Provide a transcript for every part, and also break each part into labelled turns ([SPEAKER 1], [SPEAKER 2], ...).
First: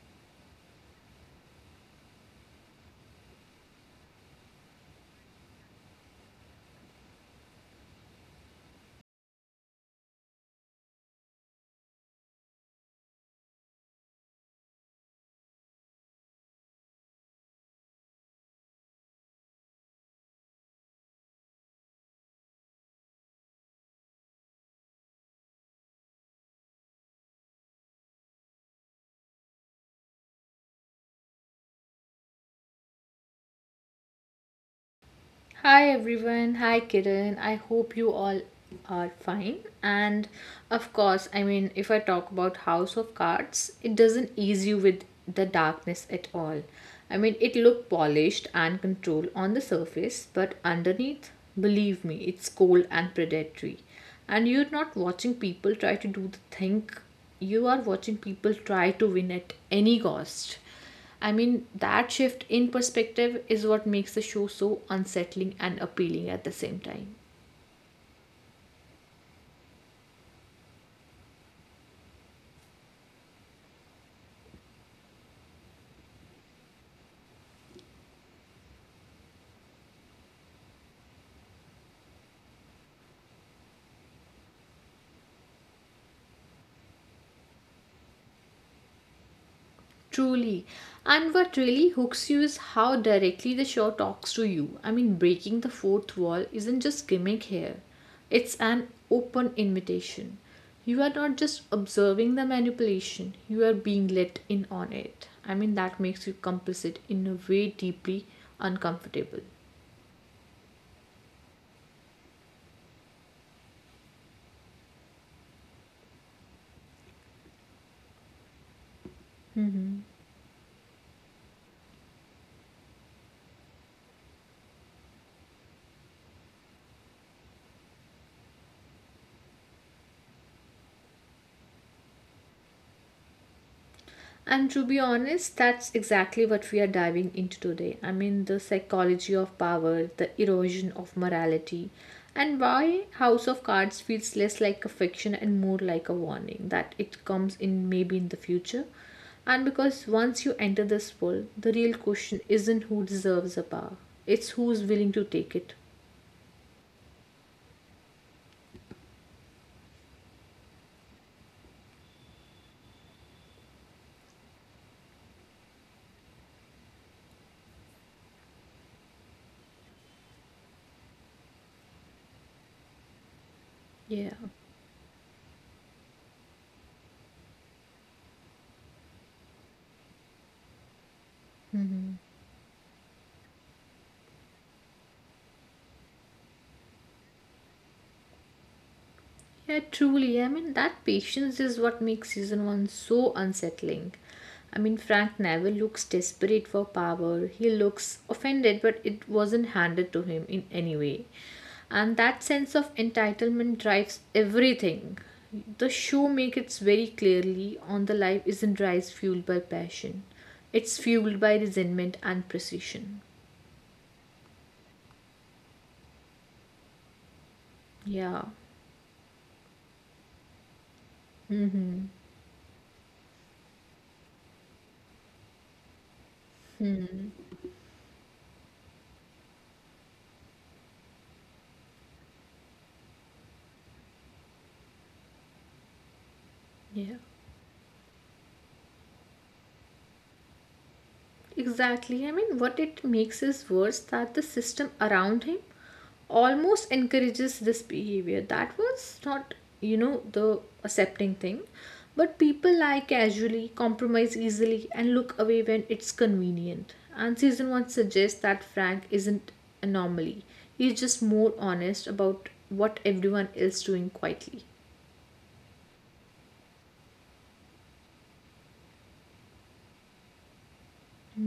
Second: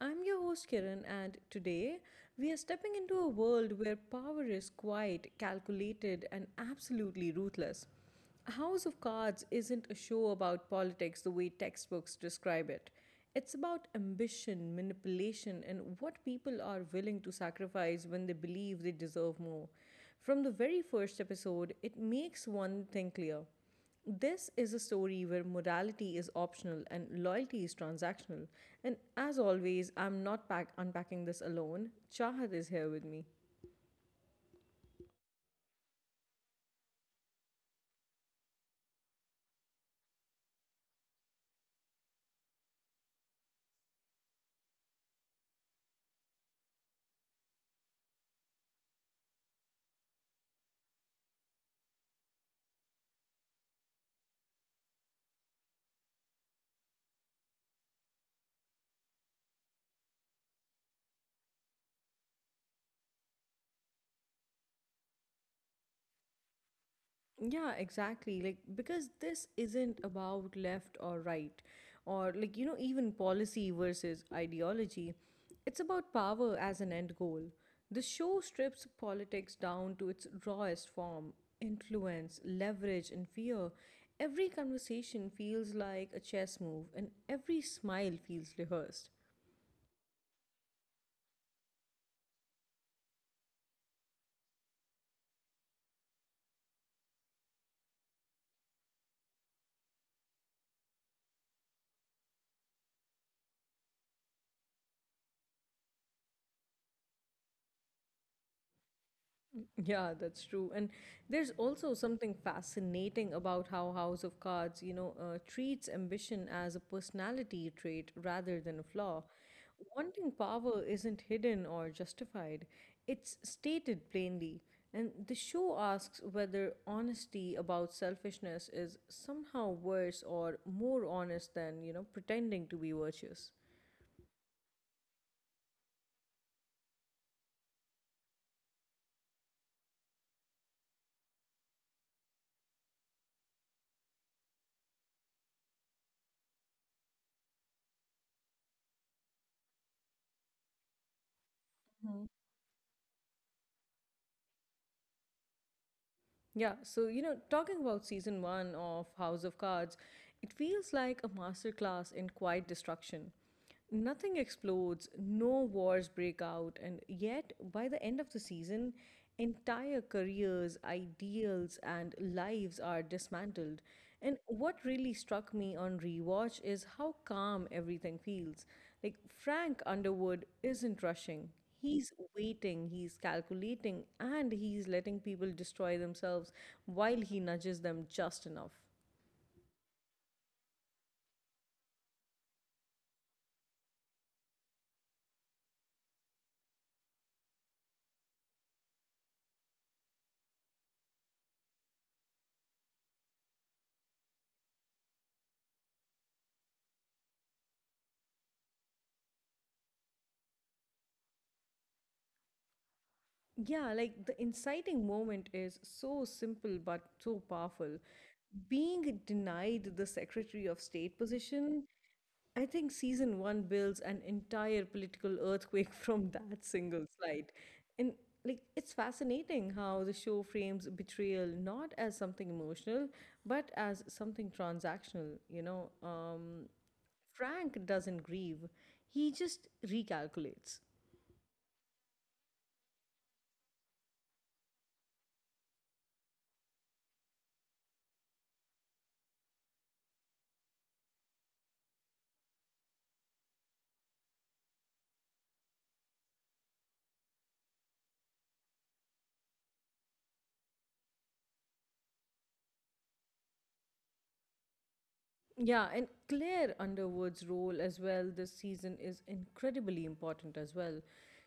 [SPEAKER 1] I'm your host Kiran, and today we are stepping into a world where power is quiet, calculated, and absolutely ruthless. A House of Cards isn't a show about politics the way textbooks describe it. It's about ambition, manipulation, and what people are willing to sacrifice when they believe they deserve more. From the very first episode, it makes one thing clear. This is a story where morality is optional and loyalty is transactional. And as always, I'm not unpacking this alone. Chahat is here with me.
[SPEAKER 2] Hi everyone, hi Kiran. I hope you all are fine. And of course, if I talk about House of Cards, it doesn't ease you with the darkness at all. It looked polished and controlled on the surface, but underneath, believe me, it's cold and predatory. And you're not watching people try to do the thing, you are watching people try to win at any cost. That shift in perspective is what makes the show so unsettling and appealing at the same time.
[SPEAKER 1] Yeah, exactly. Because this isn't about left or right, or even policy versus ideology. It's about power as an end goal. The show strips politics down to its rawest form, influence, leverage, and fear. Every conversation feels like a chess move, and every smile feels rehearsed.
[SPEAKER 2] Truly. And what really hooks you is how directly the show talks to you. Breaking the fourth wall isn't just gimmick here, it's an open invitation. You are not just observing the manipulation, you are being let in on it. That makes you complicit in a way deeply uncomfortable.
[SPEAKER 1] Yeah, that's true. And there's also something fascinating about how House of Cards, treats ambition as a personality trait rather than a flaw. Wanting power isn't hidden or justified, it's stated plainly. And the show asks whether honesty about selfishness is somehow worse or more honest than, pretending to be virtuous.
[SPEAKER 2] And to be honest, that's exactly what we are diving into today. The psychology of power, the erosion of morality, and why House of Cards feels less like a fiction and more like a warning that it comes in maybe in the future. And because once you enter this world, the real question isn't who deserves the power, it's who's willing to take it.
[SPEAKER 1] Talking about season one of House of Cards, it feels like a masterclass in quiet destruction. Nothing explodes, no wars break out, and yet by the end of the season, entire careers, ideals, and lives are dismantled.
[SPEAKER 2] Yeah.
[SPEAKER 1] And what really struck me on rewatch is how calm everything feels. Like Frank Underwood isn't rushing. He's waiting, he's calculating, and he's letting people destroy themselves while he nudges them just enough.
[SPEAKER 2] Yeah, truly. That patience is what makes season one so unsettling. Frank Neville looks desperate for power. He looks offended, but it wasn't handed to him in any way. And that sense of entitlement drives everything. The show makes it very clearly on the life isn't rise fueled by passion. It's fueled by resentment and precision.
[SPEAKER 1] Yeah, like the inciting moment is so simple but so powerful.
[SPEAKER 2] Yeah.
[SPEAKER 1] Being denied the Secretary of State position,
[SPEAKER 2] Hmm.
[SPEAKER 1] I think season one builds an entire political earthquake from that single slide. And like it's fascinating how the show frames betrayal not as something emotional, but as something transactional, you know.
[SPEAKER 2] Yeah.
[SPEAKER 1] Frank doesn't grieve. He just recalculates.
[SPEAKER 2] Exactly. What it makes is worse that the system around him almost encourages this behavior. That was not, the accepting thing. But people lie casually, compromise easily, and look away when it's convenient. And season one suggests that Frank isn't anomaly. He's just more honest about what everyone is doing quietly.
[SPEAKER 1] Yeah, and Claire Underwood's role as well this season is incredibly important as well.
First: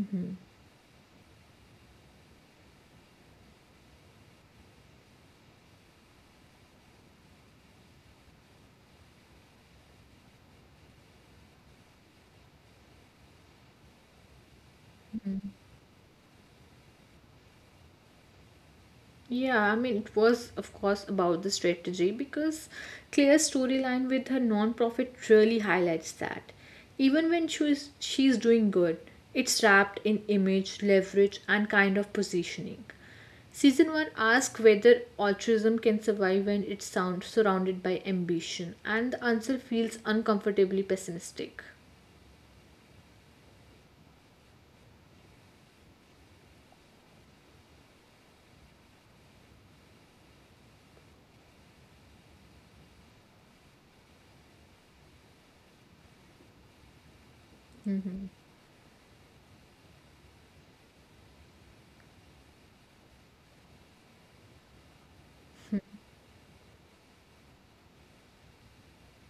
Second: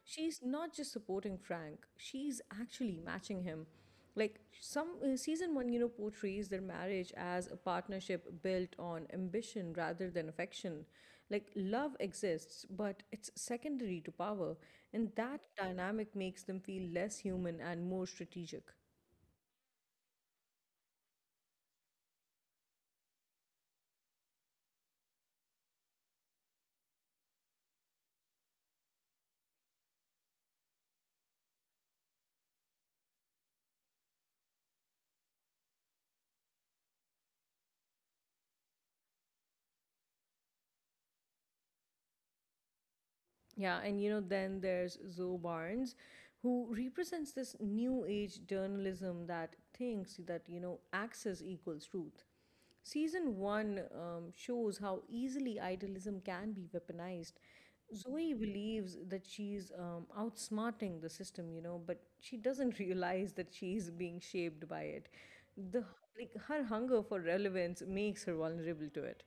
[SPEAKER 1] She's not just supporting Frank, she's actually matching him. Like some Season 1, you know, portrays their marriage as a partnership built on ambition rather than affection. Like love exists, but it's secondary to power, and that dynamic makes them feel less human and more strategic.
[SPEAKER 2] Yeah, I mean, it was, of course, about the strategy because clear storyline with her non-profit really highlights that. Even when she's doing good, it's wrapped in image, leverage, and kind of positioning. Season 1 asks whether altruism can survive when it's sound, surrounded by ambition, and the answer feels uncomfortably pessimistic.
[SPEAKER 1] Yeah, and you know, then there's Zoe Barnes, who represents this new age journalism that thinks that, you know, access equals truth. Season one shows how easily idealism can be weaponized. Zoe believes that she's outsmarting the system, you know, but she doesn't realize that she's being shaped by it. The Like her hunger for relevance makes her vulnerable to it.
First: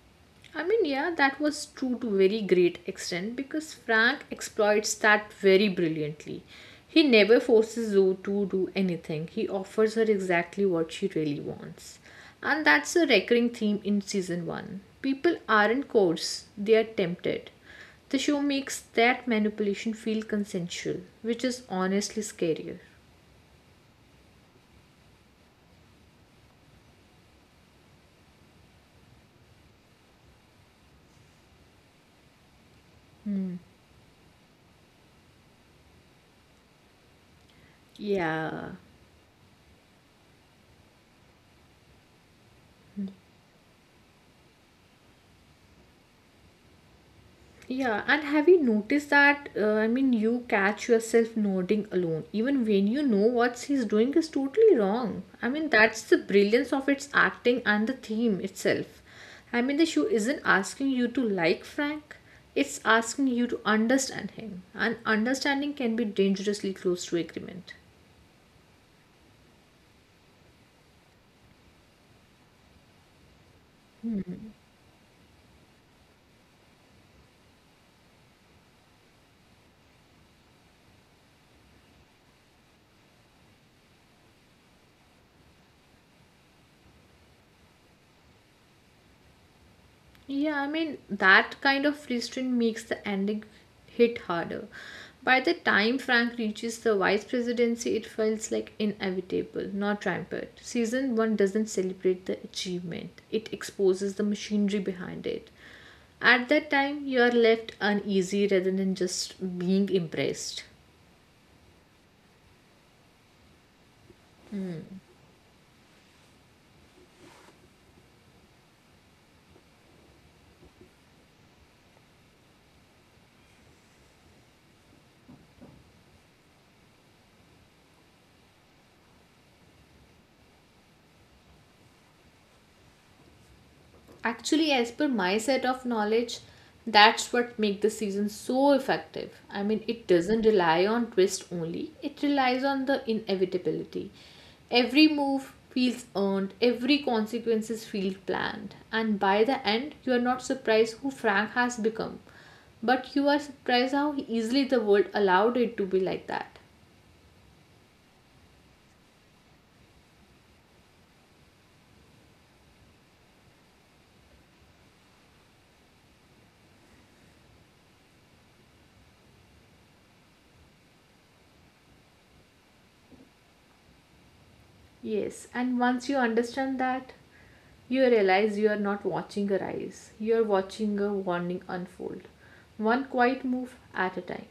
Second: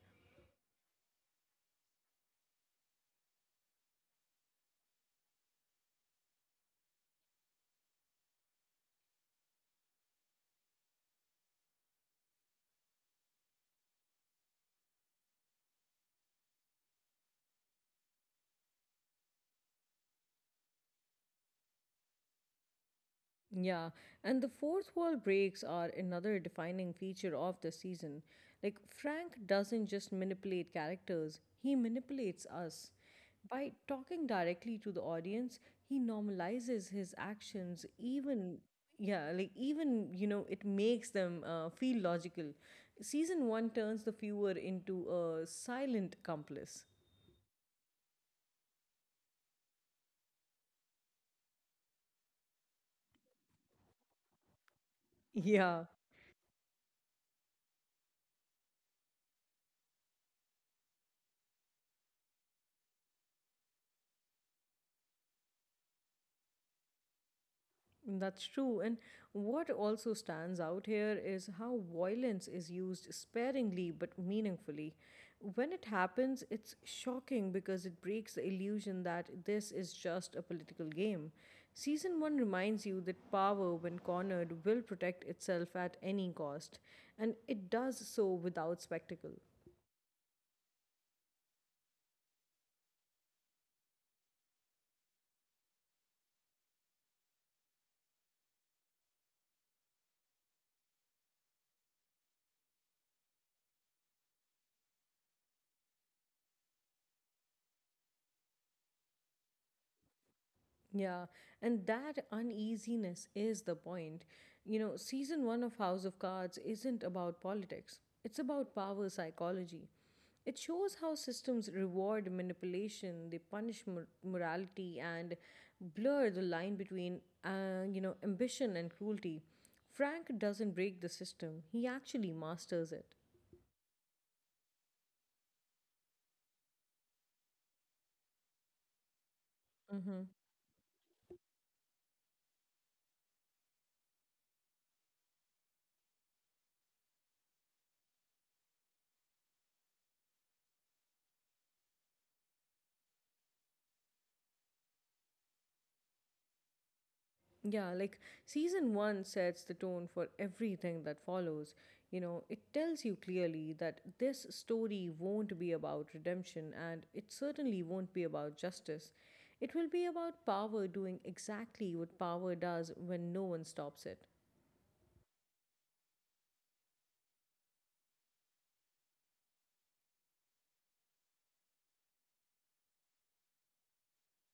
[SPEAKER 2] I mean, yeah, that was true to very great extent because Frank exploits that very brilliantly. He never forces Zoe to do anything. He offers her exactly what she really wants. And that's a recurring theme in season 1. People aren't coerced, they are tempted. The show makes that manipulation feel consensual, which is honestly scarier.
[SPEAKER 1] Yeah, and the fourth wall breaks are another defining feature of the season. Like, Frank doesn't just manipulate characters, he manipulates us. By talking directly to the audience, he normalizes his actions,
[SPEAKER 2] Yeah.
[SPEAKER 1] yeah, like, even, you know, it makes them feel logical. Season one turns the viewer into a silent accomplice.
[SPEAKER 2] Yeah, and have you noticed that? You catch yourself nodding alone, even when you know what he's doing is totally wrong.
[SPEAKER 1] Yeah.
[SPEAKER 2] That's the brilliance of its acting and the theme itself. The show isn't asking you to like Frank, it's asking you to understand him, and understanding can be dangerously close to agreement.
[SPEAKER 1] That's true. And what also stands out here is how violence is used sparingly but meaningfully. When it happens, it's shocking because it breaks the illusion that this is just a political game. Season 1 reminds you that power, when cornered, will protect itself at any cost, and it does so without spectacle.
[SPEAKER 2] Yeah, I mean, that kind of restraint makes the ending hit harder. By the time Frank reaches the vice presidency, it feels like inevitable, not rampant. Season 1 doesn't celebrate the achievement, it exposes the machinery behind it. At that time, you are left uneasy rather than just being impressed.
[SPEAKER 1] Yeah, and that uneasiness is the point. You know, season one of House of Cards isn't about politics, it's about power psychology. It shows how systems reward manipulation, they punish morality, and blur the line between, ambition and cruelty. Frank doesn't break the system, he actually masters it.
[SPEAKER 2] Actually, as per my set of knowledge, that's what make the season so effective. It
[SPEAKER 1] Mm-hmm.
[SPEAKER 2] doesn't rely on twist only. It relies on the inevitability. Every move feels earned, every consequences feel planned, and by the end, you are not surprised who Frank has become, but you are surprised how easily the world allowed it to be like that.
[SPEAKER 1] Yeah, like season one sets the tone for everything that follows. You know, it tells you clearly that this story won't be about redemption and it certainly won't be about justice. It will be about power doing exactly what power does when no one stops it.
[SPEAKER 2] Yes, and once you understand that, you realize you are not watching a rise, you are watching a warning unfold, one quiet move at a time.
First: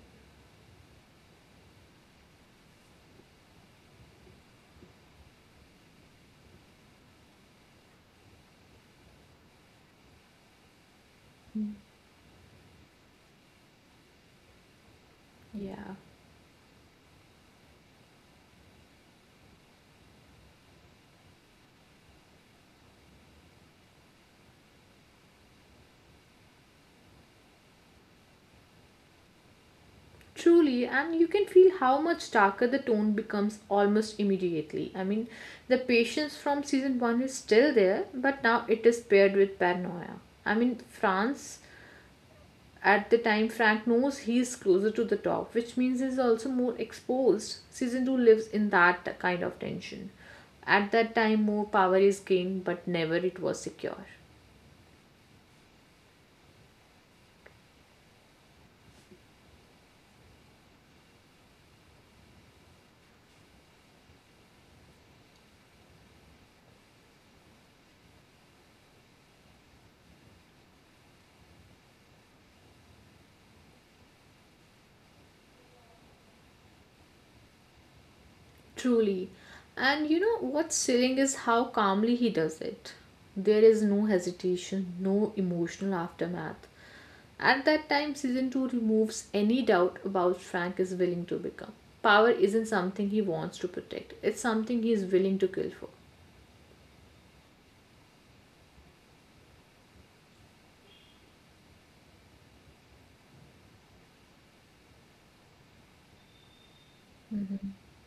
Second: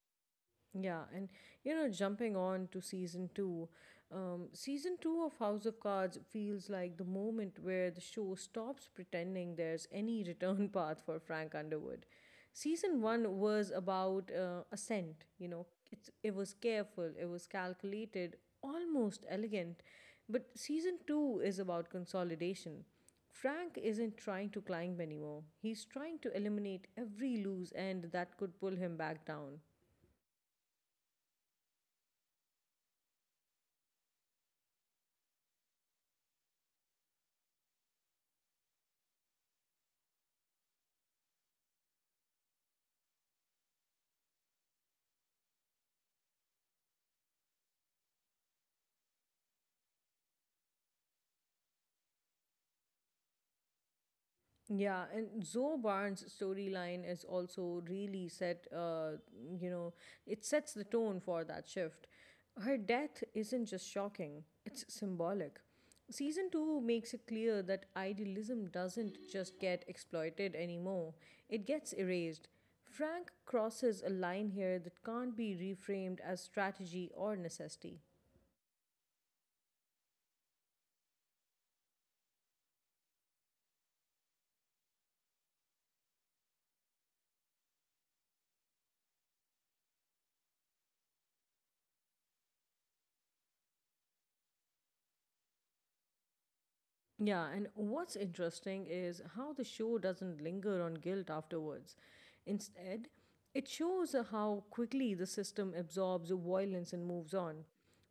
[SPEAKER 1] Yeah, and you know, jumping on to season two of House of Cards feels like the moment where the show stops pretending there's any return path for Frank Underwood. Season one was about ascent, you know,
[SPEAKER 2] Yeah,
[SPEAKER 1] it's, it was careful, it was calculated, almost elegant. But season two is about consolidation. Frank isn't trying to climb anymore, he's trying to eliminate every loose end that could pull him back down.
[SPEAKER 2] truly, and you can feel how much darker the tone becomes almost immediately. The patience from season 1 is still there, but now it is paired with paranoia. I mean, France At the time, Frank knows he's closer to the top, which means he's also more exposed. Season 2 lives in that kind of tension. At that time, more power is gained, but never it was secure.
[SPEAKER 1] Yeah, and Zoe Barnes' storyline is also really set, you know, it sets the tone for that shift. Her death isn't just shocking, it's symbolic. Season 2 makes it clear that idealism doesn't just get exploited anymore, it gets erased. Frank crosses a line here that can't be reframed as strategy or necessity.
[SPEAKER 2] Truly. And you know what's chilling is how calmly he does it. There is no hesitation, no emotional aftermath. At that time, season 2 removes any doubt about Frank is willing to become. Power isn't something he wants to protect, it's something he is willing to kill for.
[SPEAKER 1] Yeah, and what's interesting is how the show doesn't linger on guilt afterwards. Instead, it shows how quickly the system absorbs violence and moves on.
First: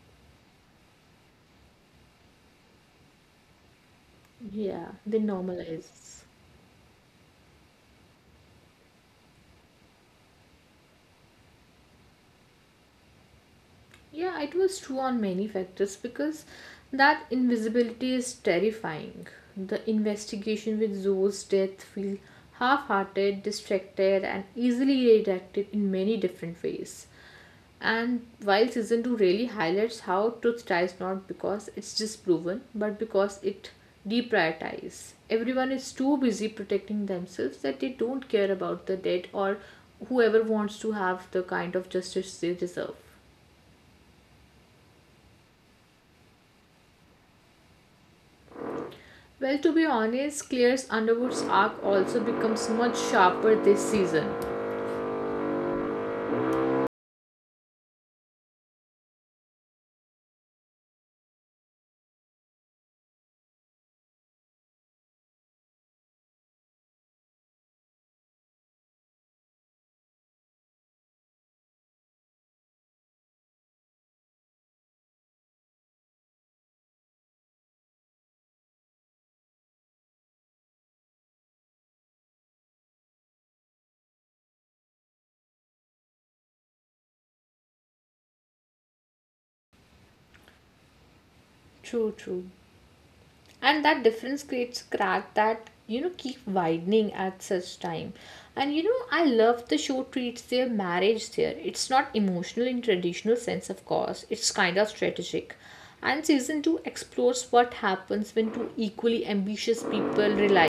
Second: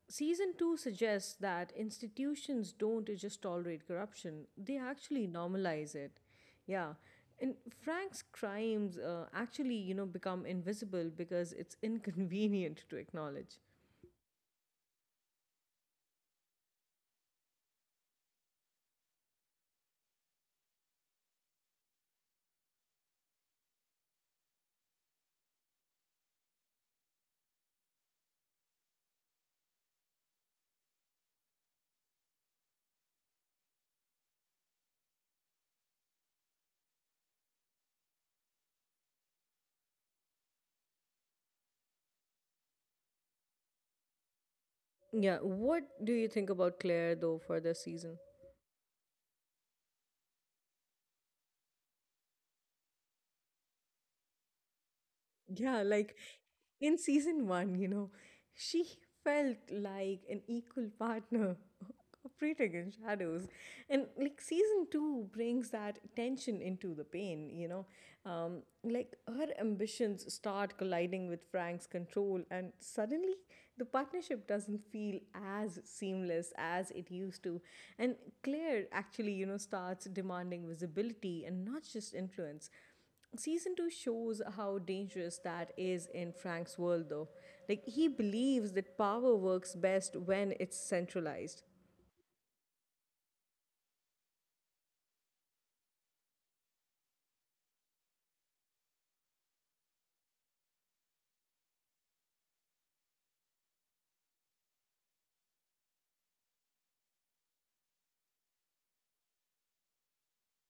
[SPEAKER 1] Season 2 suggests that institutions don't just tolerate corruption, they
[SPEAKER 2] Yeah, they
[SPEAKER 1] actually normalize it.
[SPEAKER 2] normalize.
[SPEAKER 1] Yeah, and Frank's crimes become invisible because it's inconvenient to acknowledge.
[SPEAKER 2] Yeah, it was true on many factors because that invisibility is terrifying. The investigation with Zoe's death feel half-hearted, distracted, and easily redirected in many different ways. And while season 2 really highlights how truth tries not because it's disproven, but because it deprioritizes. Everyone is too busy protecting themselves that they don't care about the dead or whoever wants to have the kind of justice they deserve.
[SPEAKER 1] Yeah, what do you think about Claire though for this season?
[SPEAKER 2] Well, to be honest, Claire's Underwood's arc also becomes much sharper this season.
[SPEAKER 1] Yeah, like in season one, you know, she felt like an equal partner operating in shadows. And like season two brings that tension into the pain, you know. Like her ambitions start colliding with Frank's control, and suddenly the partnership doesn't feel as seamless as it used to. And Claire actually, you know, starts demanding visibility and not just influence. Season 2 shows how dangerous that is in Frank's world, though. Like, he believes that power works best when it's centralized.
[SPEAKER 2] True, true. And that difference creates crack that keep widening at such time. And I love the show treats their marriage there. It's not emotional in traditional sense, of course, it's kind of strategic. And season 2 explores what happens when two equally ambitious people realize.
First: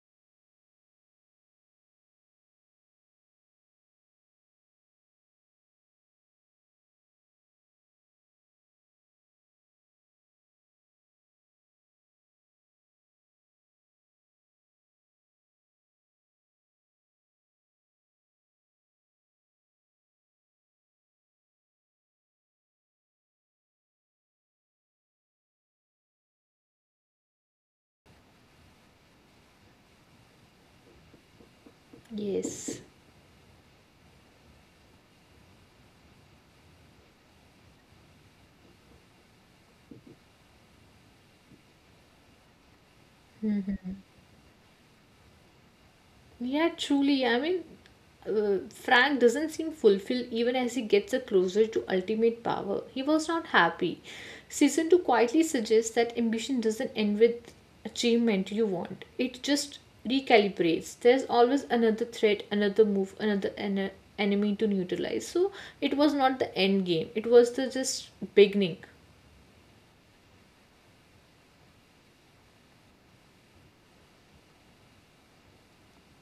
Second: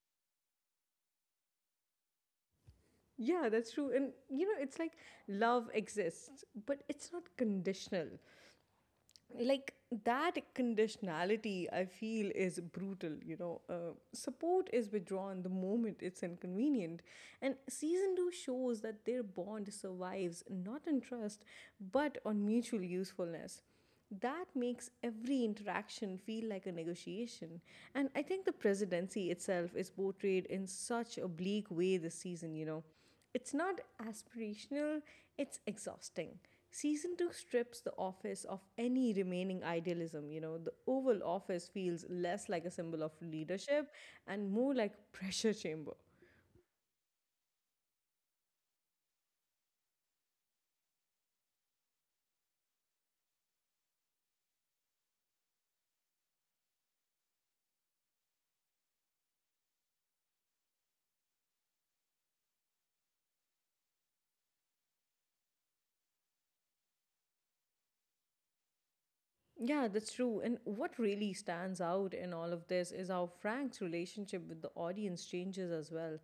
[SPEAKER 1] Yeah, that's true. And, you know, it's like love exists, but it's not conditional. Like that conditionality I feel is brutal, you know, support is withdrawn the moment it's inconvenient, and season 2 shows that their bond survives not on trust but on mutual usefulness. That makes every interaction feel like a negotiation. And I think the presidency itself is portrayed in such a bleak way this season, you know,
[SPEAKER 2] Yes.
[SPEAKER 1] it's not aspirational, it's exhausting. Season 2 strips the office of any remaining idealism. You know, the Oval Office feels less like a symbol of leadership and more like a pressure chamber.
[SPEAKER 2] Yeah, truly. Frank doesn't seem fulfilled even as he gets a closer to ultimate power. He was not happy. Season 2 quietly suggests that ambition doesn't end with achievement you want, it just recalibrates. There's always another threat, another move, enemy to neutralize. So it was not the end game, it was the just beginning.
[SPEAKER 1] Yeah, that's true. And what really stands out in all of this is how Frank's relationship with the audience changes as well.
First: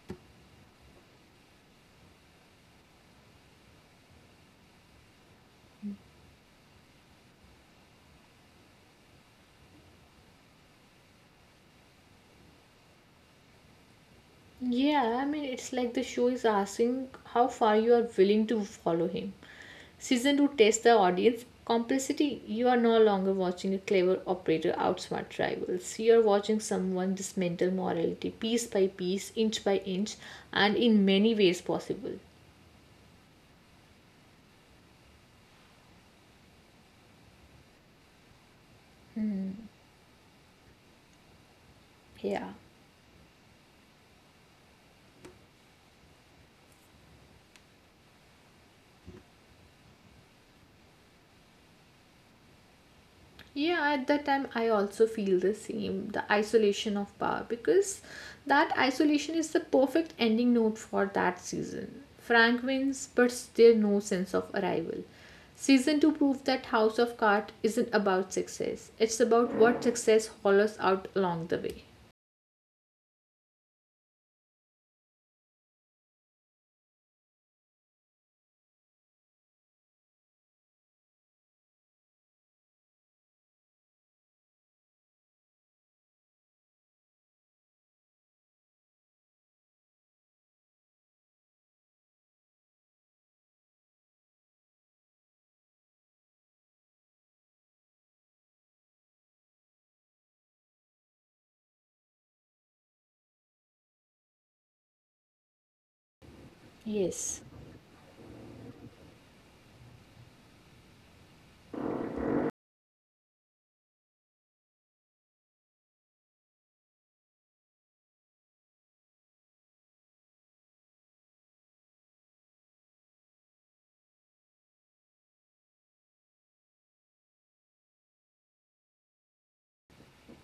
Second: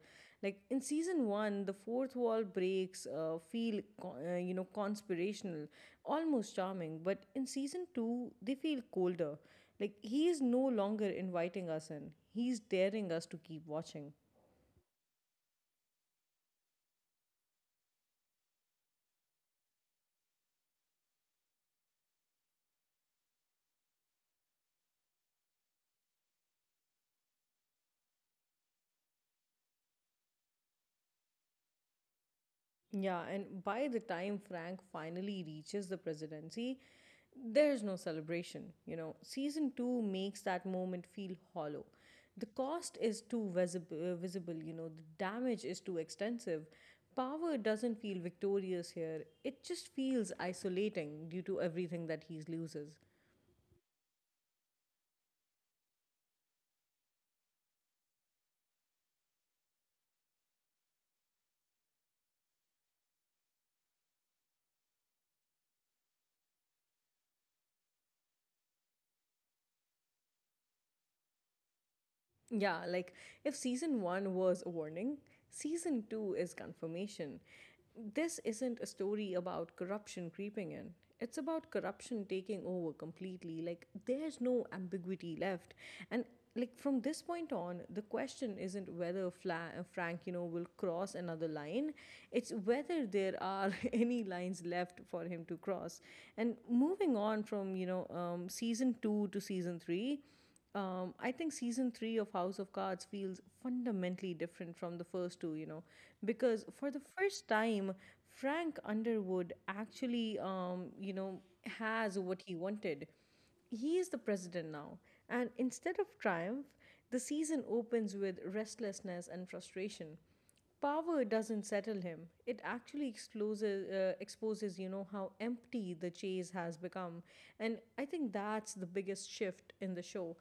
[SPEAKER 1] Like in season one, the fourth wall breaks feel conspirational, almost charming. But in season two, they feel colder. Like he is no longer inviting us in. He's daring us to keep watching.
[SPEAKER 2] Yeah, I mean, it's like the show is asking how far you are willing to follow him. Season 2 tests the audience complicity. You are no longer watching a clever operator outsmart rivals. You are watching someone dismantle morality piece by piece, inch by inch, and in many ways possible.
[SPEAKER 1] Yeah, and by the time Frank finally reaches the presidency, there's no celebration. You know, season two makes that moment feel hollow. The
[SPEAKER 2] Yeah.
[SPEAKER 1] cost is too visible, you know, the damage is too extensive. Power doesn't feel victorious here, it just feels isolating due to everything that he loses.
[SPEAKER 2] Yeah, at that time, I also feel the same the isolation of power because that isolation is the perfect ending note for that season. Frank wins, but still no sense of arrival. Season 2 proved that House of Cards isn't about success, it's about what success hollows out along the way.
[SPEAKER 1] Yeah, like if season one was a warning, season two is confirmation. This isn't a story about corruption creeping in. It's about corruption taking over completely. Like, there's no ambiguity left. And, like, from this point on, the question isn't whether Frank, you know, will cross another line. It's whether there are any lines left for him to cross. And moving on from, season two to season three, I think season three of House of Cards feels fundamentally different from the first two, you know, because for the
[SPEAKER 2] Yes.
[SPEAKER 1] first time, Frank Underwood actually, has what he wanted. He is the president now. And instead of triumph, the season opens with restlessness and frustration. Power doesn't settle him, it actually exposes, you know, how empty the chase has become. And I think that's the biggest shift in the show.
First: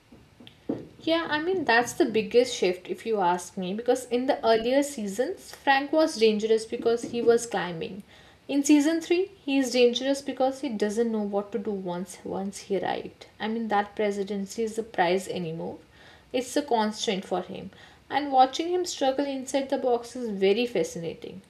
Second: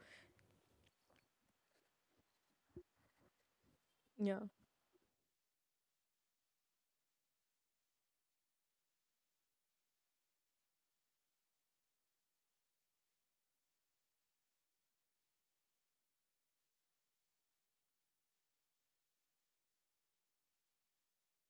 [SPEAKER 2] Yeah, I mean, that's the biggest shift if you ask me, because in
[SPEAKER 1] Yeah.
[SPEAKER 2] the earlier seasons, Frank was dangerous because he was climbing. In season 3, he is dangerous because he doesn't know what to do once he arrived. That presidency is a prize anymore. It's a constraint for him. And watching him struggle inside the box is very fascinating.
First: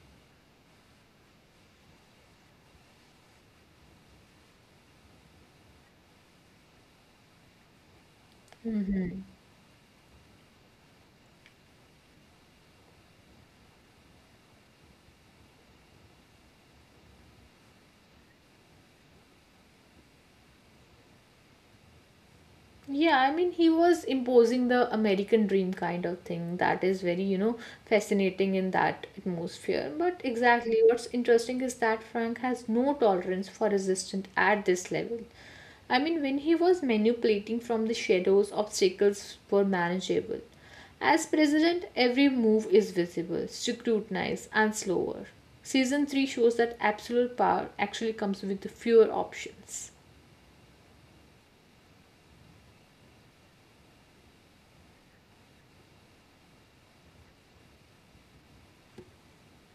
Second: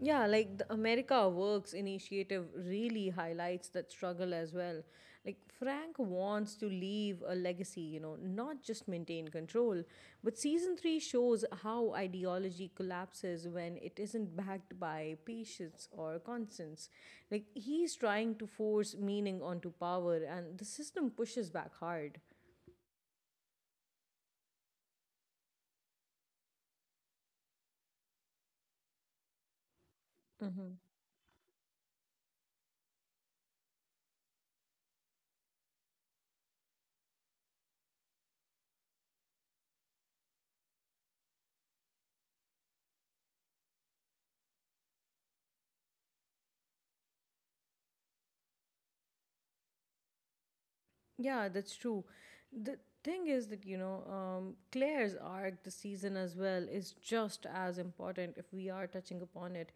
[SPEAKER 1] Yeah, like the America Works initiative really highlights that struggle as well. Like Frank wants to leave a legacy, you know, not just maintain control. But season 3 shows how ideology collapses when it isn't backed by patience or conscience. Like he's trying to force meaning onto power and the system pushes back hard.
[SPEAKER 2] Yeah, I mean, he was imposing the American dream kind of thing that is very, fascinating in that atmosphere. But exactly what's interesting is that Frank has no tolerance for resistance at this level. When he was manipulating from the shadows, obstacles were manageable. As president, every move is visible, scrutinized, and slower. Season 3 shows that absolute power actually comes with fewer options.
[SPEAKER 1] Yeah, that's true. The thing is that, Claire's arc this season as well is just as important if we are touching upon it,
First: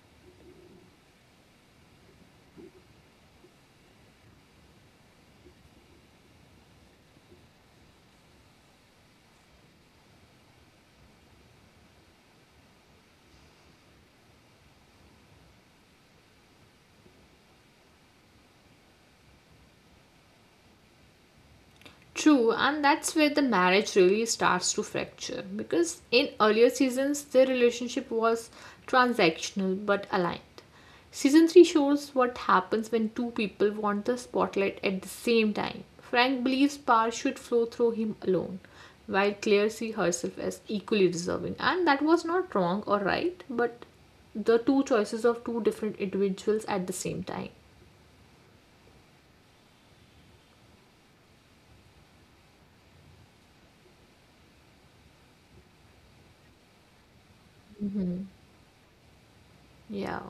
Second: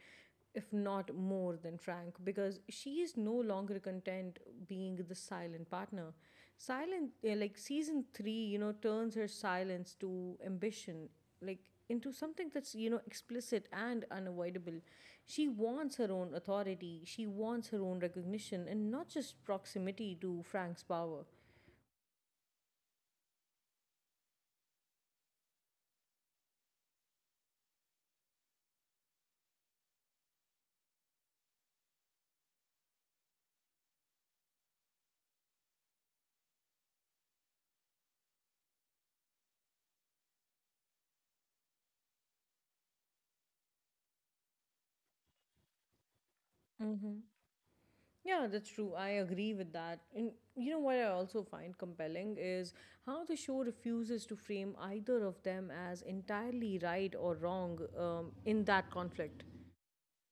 [SPEAKER 1] if not more than Frank, because she is no longer content being the silent partner. Like season three, you know, turns her silence to ambition, like into something that's, you know, explicit and unavoidable. She wants her own authority, she wants her own recognition, and not just proximity to Frank's power.
[SPEAKER 2] True, and that's where the marriage really starts to fracture because in earlier seasons their relationship was transactional but aligned. Season 3 shows what happens when two people want the spotlight at the same time. Frank believes power should flow through him alone, while Claire sees herself as equally deserving, and that was not wrong or right, but the two choices of two different individuals at the
[SPEAKER 1] Mm-hmm.
[SPEAKER 2] same time.
[SPEAKER 1] Yeah, that's true. I agree with that. And you know what I also find compelling is how the show refuses to frame either of them as entirely right or wrong in that conflict.
[SPEAKER 2] Yeah.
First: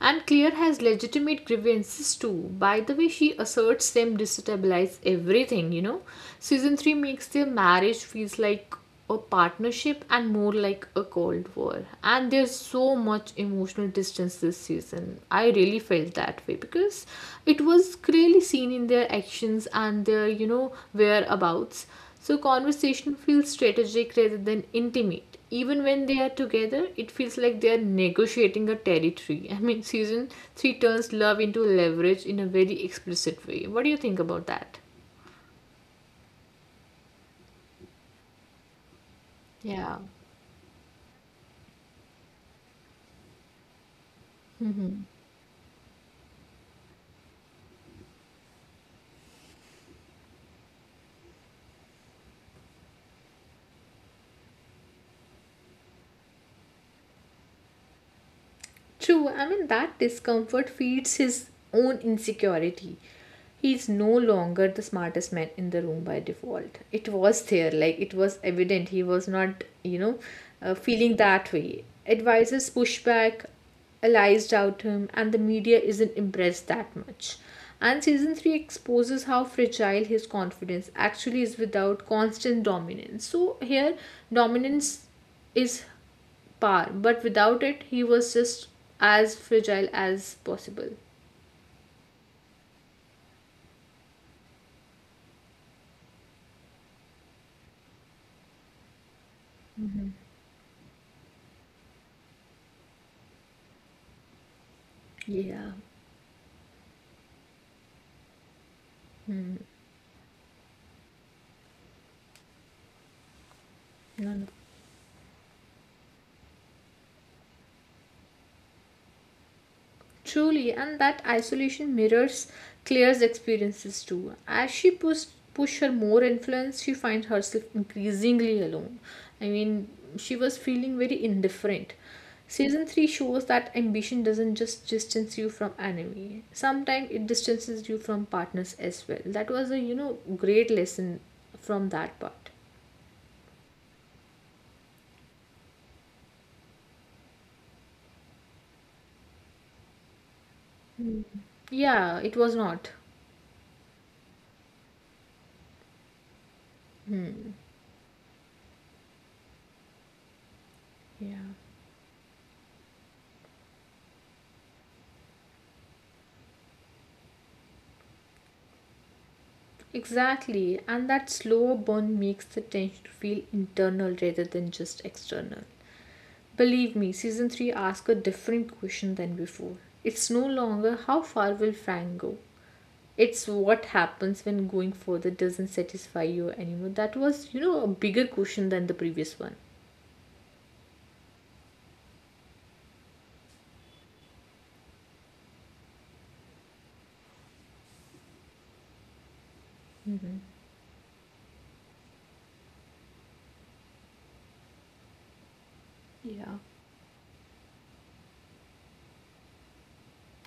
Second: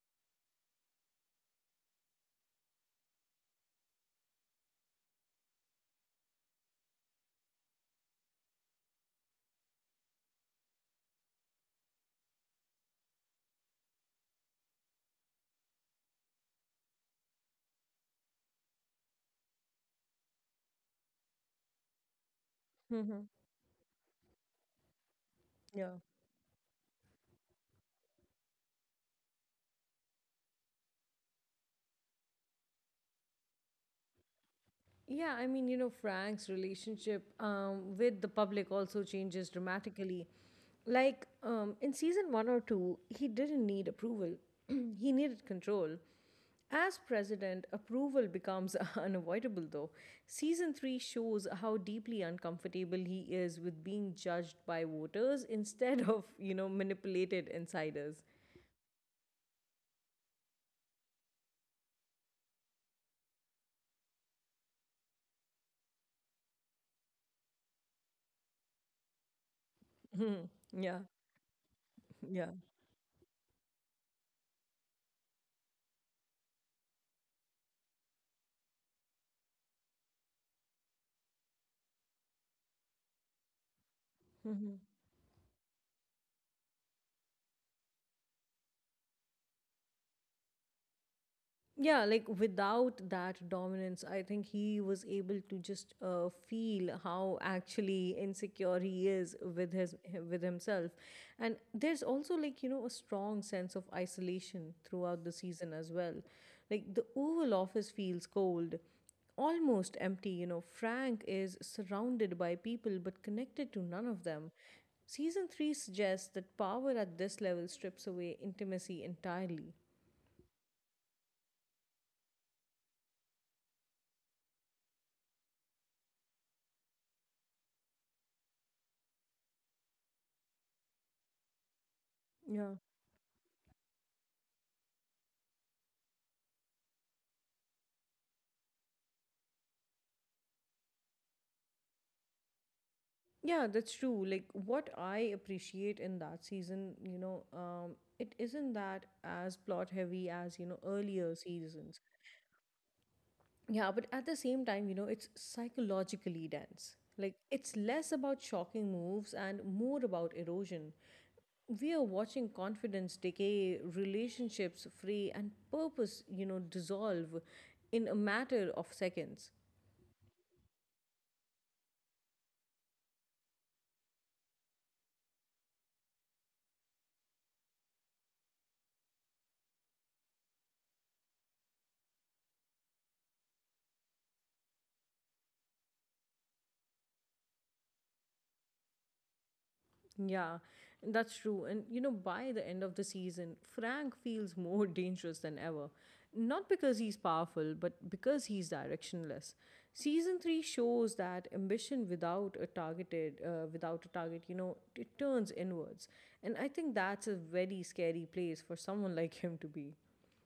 [SPEAKER 2] And Claire has legitimate grievances too. By the way, she asserts them destabilize everything, Season 3 makes their marriage feels like a partnership and more like a cold war. And there's so much emotional distance this season. I really felt that way because it was clearly seen in their actions and their, whereabouts. So conversation
[SPEAKER 1] Mm-hmm.
[SPEAKER 2] feels strategic rather than intimate. Even
[SPEAKER 1] Yeah.
[SPEAKER 2] when they are together, it feels like they are negotiating a territory. Season 3 turns love into leverage in a very explicit way. What do you think about that?
[SPEAKER 1] Yeah, I mean, you know, Frank's relationship with the public also changes
[SPEAKER 2] Yeah.
[SPEAKER 1] dramatically. Like in season one or two, he didn't need approval, he needed control. As president, approval becomes unavoidable, though. Season three shows how deeply uncomfortable he is with being judged by voters instead of, manipulated insiders.
[SPEAKER 2] True, I mean, that discomfort feeds his own insecurity. He's no longer the smartest man in the room by default. It was there, like, it was evident he was not,
[SPEAKER 1] Yeah,
[SPEAKER 2] feeling that way.
[SPEAKER 1] yeah.
[SPEAKER 2] Advisors push back, allies doubt him, and the media isn't impressed that much. And season 3 exposes how fragile his confidence actually is without constant dominance. So, here,
[SPEAKER 1] Mm-hmm.
[SPEAKER 2] dominance is Par, but without it, he was just as fragile as possible.
[SPEAKER 1] Yeah, like without that dominance, I think he was able to just feel how actually insecure he is with his with himself. And there's also, like, you know, a strong sense of isolation throughout the season
[SPEAKER 2] Yeah.
[SPEAKER 1] as well. Like, the oval office feels cold, almost empty. You know, Frank is surrounded by people but connected to none of
[SPEAKER 2] No,
[SPEAKER 1] them.
[SPEAKER 2] no.
[SPEAKER 1] Season 3 suggests that power at this level strips away intimacy entirely.
[SPEAKER 2] Truly, and that isolation mirrors Claire's experiences too. As she push her more influence, she finds herself increasingly alone. I mean, she was feeling very indifferent.
[SPEAKER 1] Yeah.
[SPEAKER 2] Season 3 shows that ambition doesn't just distance you from enemy. Sometimes it distances you from partners as well. That was a, great lesson from that part.
[SPEAKER 1] Yeah, that's true. Like, what I appreciate in that season, it isn't that as plot heavy as, earlier seasons.
[SPEAKER 2] Yeah, it was not.
[SPEAKER 1] Yeah, but at the same time, you know, it's psychologically dense. Like, it's less about shocking moves and more about erosion.
[SPEAKER 2] Yeah,
[SPEAKER 1] We are watching confidence decay, relationships fray, and purpose, dissolve in a matter of seconds.
[SPEAKER 2] exactly. And that slow burn makes the tension feel internal rather than just external. Believe me, season 3 asks a different question than before. It's no longer how far will Frank go? It's what happens when going further doesn't satisfy you anymore. That was, a bigger question than the previous one.
[SPEAKER 1] Yeah, that's true. And you know, by the end of the season, Frank feels more dangerous than ever. Not because he's powerful, but because he's directionless. Season 3 shows that ambition without a targeted without a target, it turns inwards. And
[SPEAKER 2] Yeah.
[SPEAKER 1] I think that's a very scary place for someone like him to be.